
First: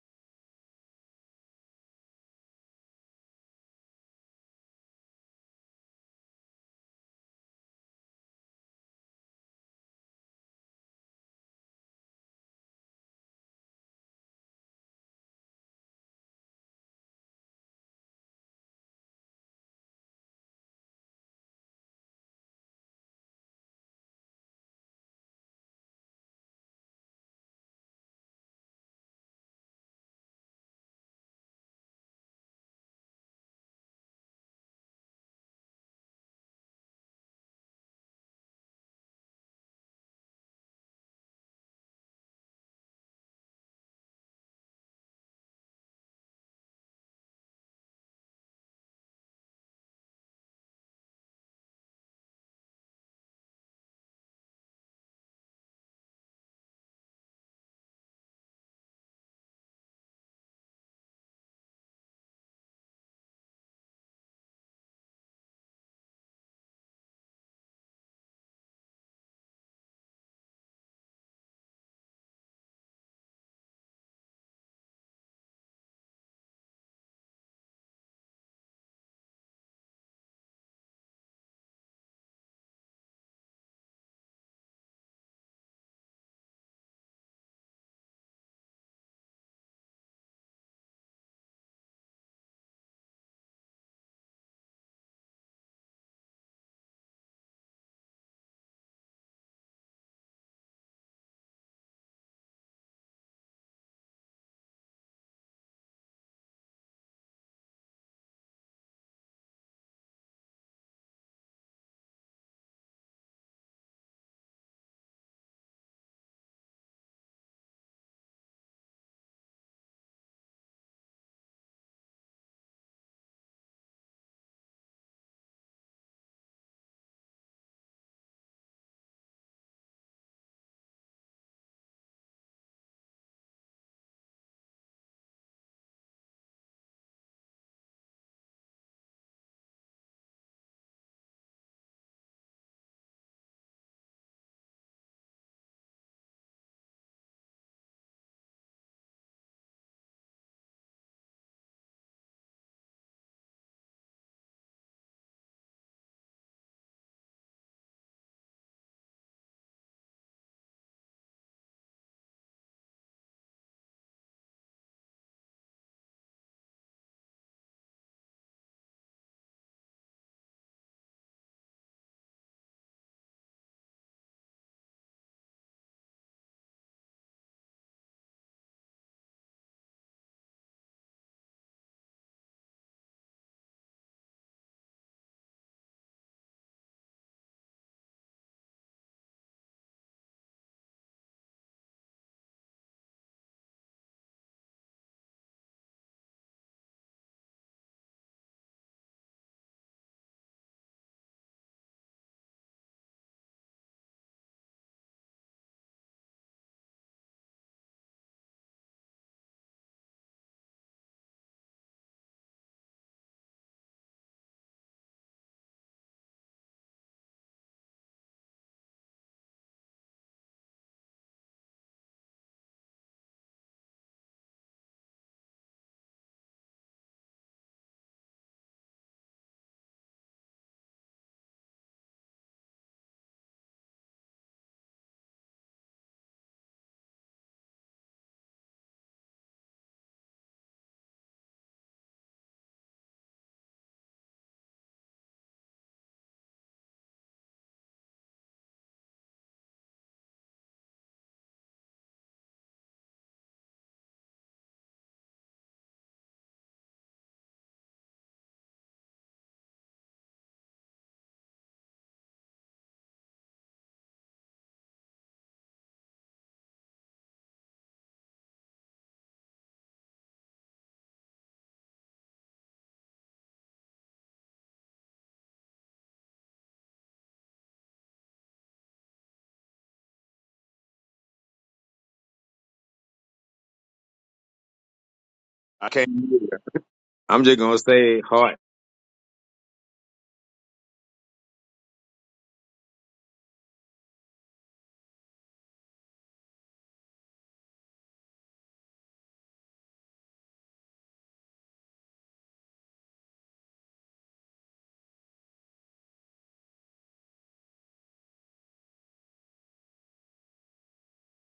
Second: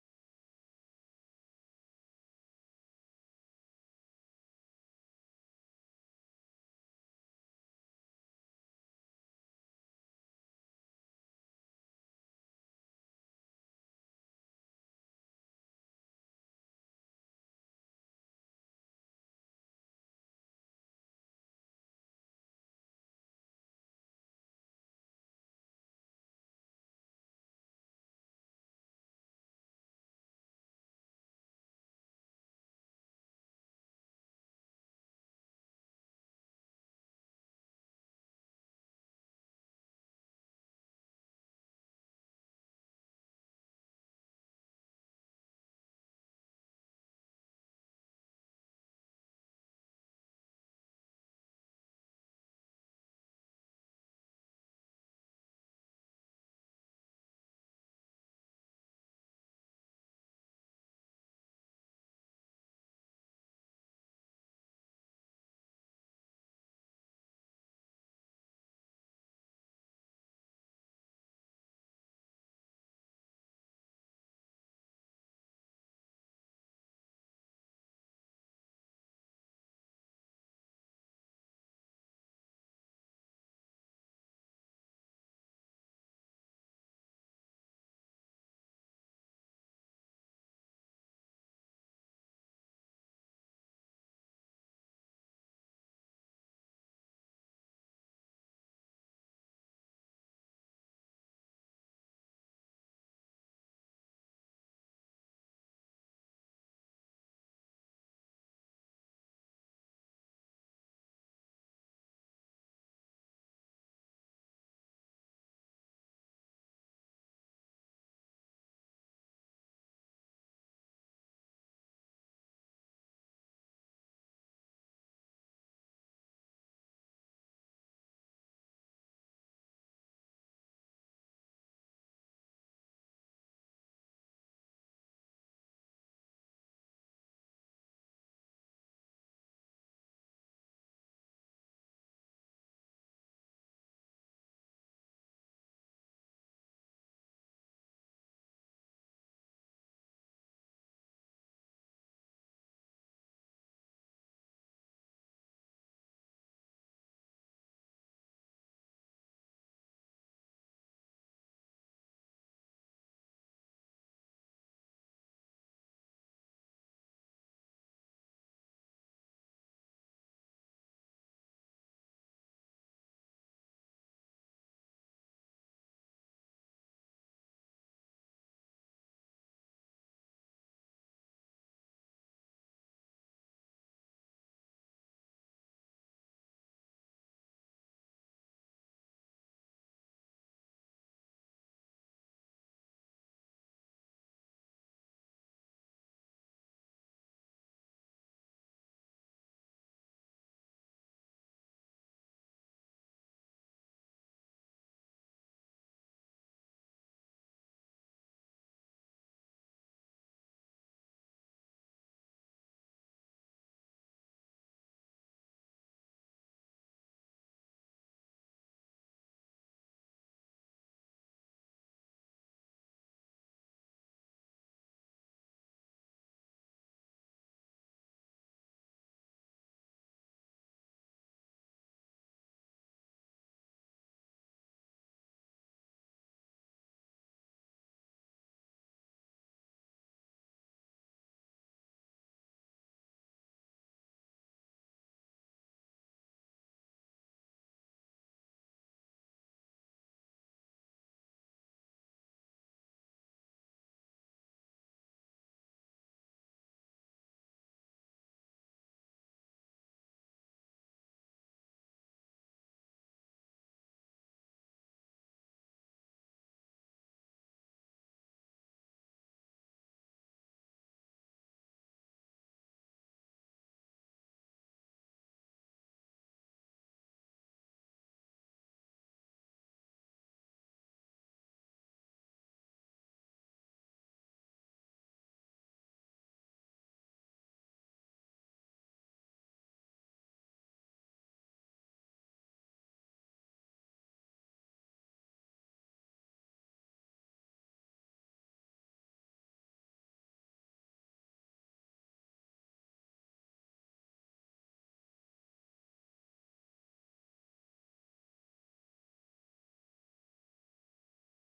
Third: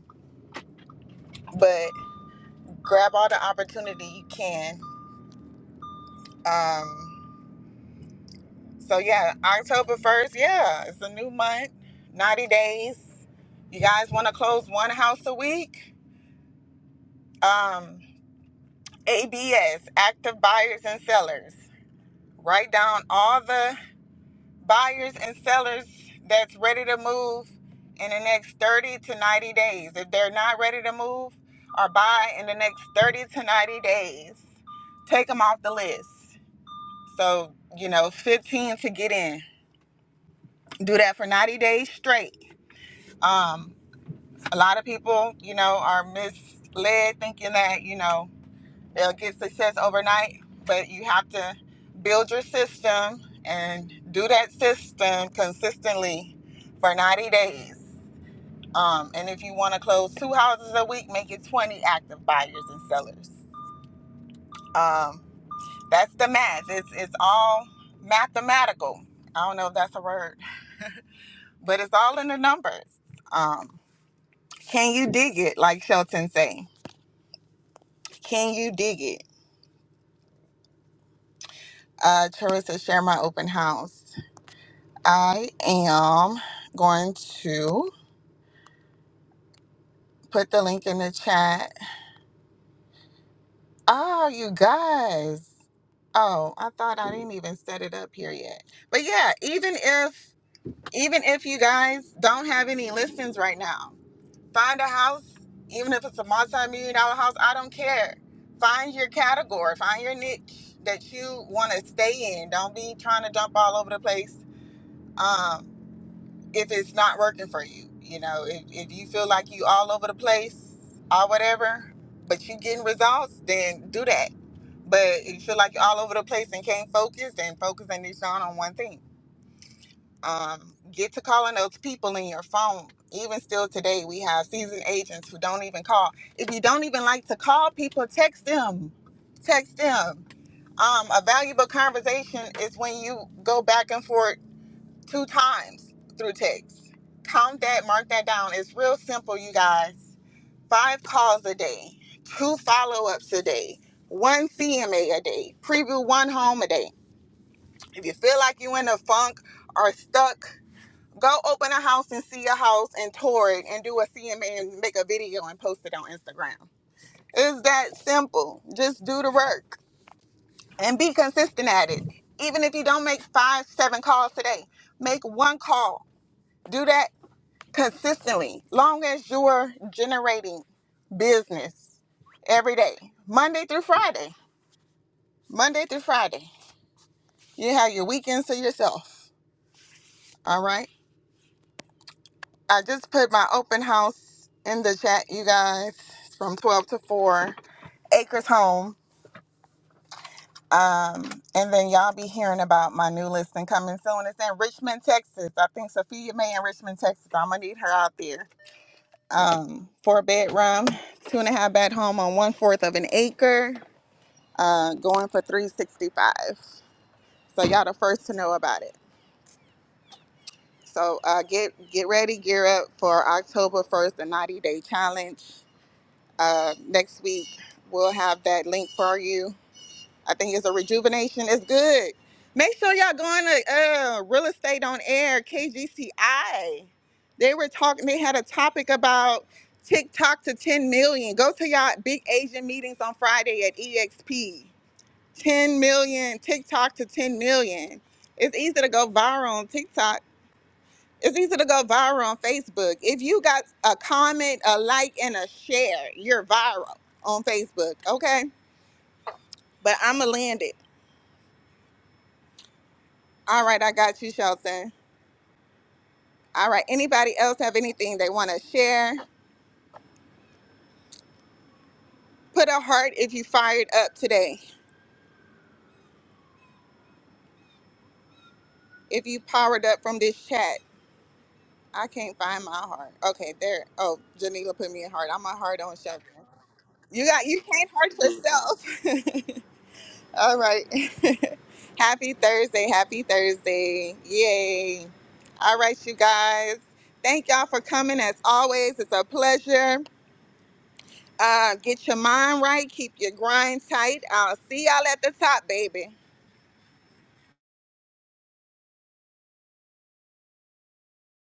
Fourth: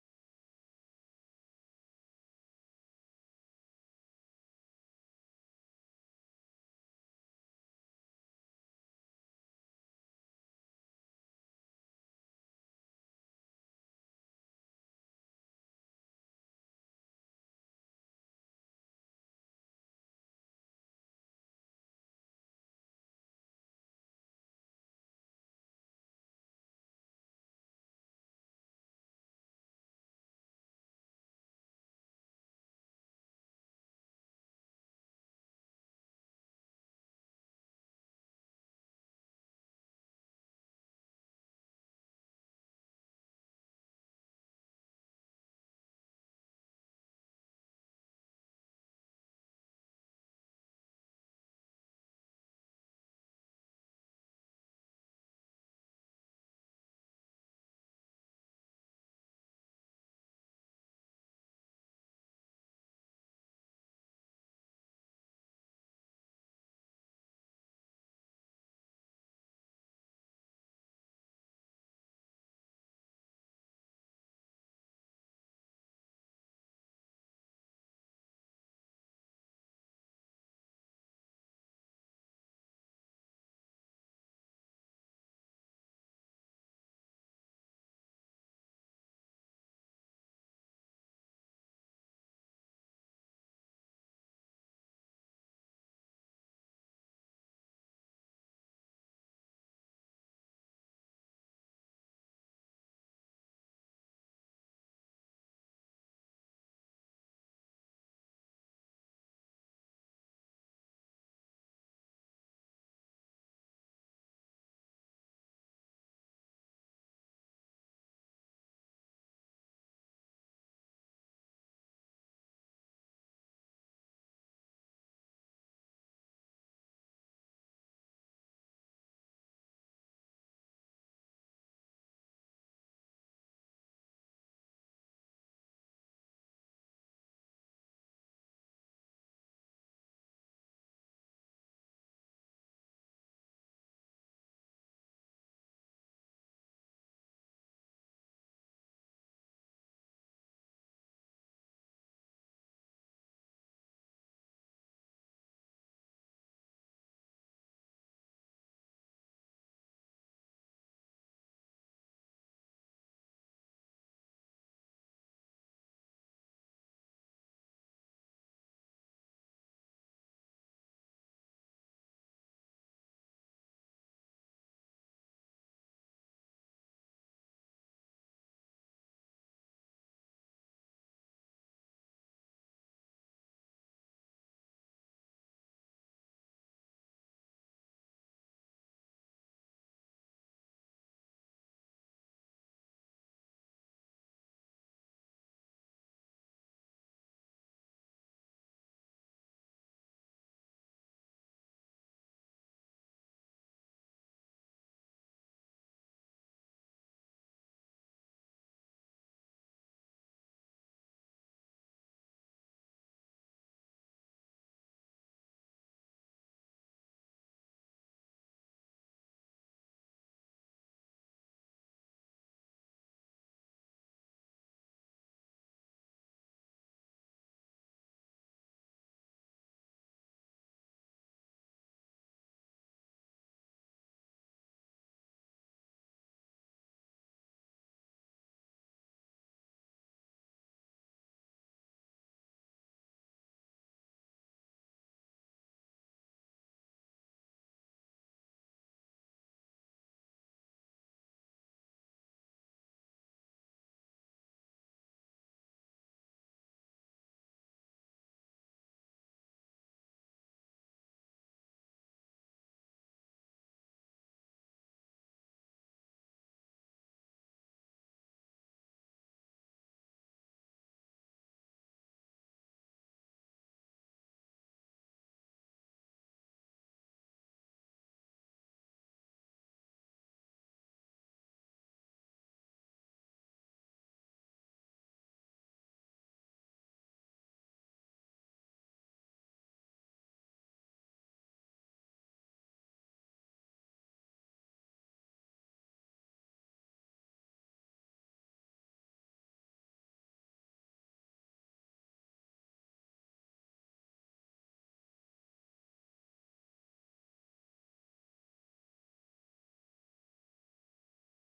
But grab all the opportunity you can. Um, so, yeah, October 1st, yeah, it's a new month, 90 days. You guys want to close one house a week? Um, ABS, active buyers and sellers. Write down all the buyers and sellers that's ready to move in the next 30 to 90 days. If they're not ready to move or buy in the next 30 to 90 days, take them off the list. So, you know, 15 to get in. Do that for 90 days straight. Um, a lot of people, you know, are misled thinking that, you know, They'll get success overnight, but you have to build your system and do that system consistently for 90 days. Um, and if you want to close two houses a week, make it 20 active buyers and sellers. Um, that's the math. It's, it's all mathematical. I don't know if that's a word, but it's all in the numbers. Um, can you dig it? Like Shelton say, can you dig it? Uh, Charissa, share my open house. I am going to put the link in the chat. Oh, you guys. Oh, I thought I didn't even set it up here yet. But yeah, even if even if you guys don't have any listings right now, find a house, even if it's a multi-million dollar house, I don't care. Find your category, find your niche that you want to stay in. Don't be trying to jump all over the place. Um. if it's not working for you. You know, if, if you feel like you all over the place or whatever, but you getting results, then do that. But if you feel like you're all over the place and can't focus, then focus and niche down on one thing. Um, get to calling those people in your phone. Even still today, we have seasoned agents who don't even call. If you don't even like to call people, text them. Text them. Um, a valuable conversation is when you go back and forth two times through text. Count that, mark that down. It's real simple, you guys. Five calls a day, two follow ups a day, one CMA a a day, preview one home a day. If you feel like you're in a funk or stuck, go open a house and see a house and tour it and do a CMA and make a video and post it on Instagram. It's that simple. Just do the work and be consistent at it. Even if you don't make five, seven calls today, make one call. Do that consistently long as you're generating business every day monday through friday monday through friday you have your weekends to yourself all right i just put my open house in the chat you guys from 12 to 4 acres home um, and then y'all be hearing about my new listing coming soon it's in richmond texas i think sophia may in richmond texas i'm gonna need her out there um, four bedroom two and a half bed home on one fourth of an acre uh, going for 365. So y'all the first to know about it. So uh, get get ready, gear up for October 1st, the 90 day challenge. Uh, next week we'll have that link for you. I think it's a rejuvenation. It's good. Make sure y'all going to uh, real estate on air KGCI. They were talking. They had a topic about TikTok to 10 million. Go to y'all big Asian meetings on Friday at EXP. 10 million TikTok to 10 million. It's easy to go viral on TikTok. It's easy to go viral on Facebook. If you got a comment, a like, and a share, you're viral on Facebook. Okay? But I'ma land it. All right, I got you, Shelton. All right. Anybody else have anything they want to share? Put a heart if you fired up today. If you powered up from this chat. I can't find my heart. Okay, there. Oh, Janila put me a heart. I'm a heart I on can't. Shelton. You I'm got just you gonna can't say hurt heart. yourself. All right. happy Thursday. Happy Thursday. Yay. All right, you guys. Thank y'all for coming. As always, it's a pleasure. Uh, get your mind right. Keep your grind tight. I'll see y'all at the top, baby.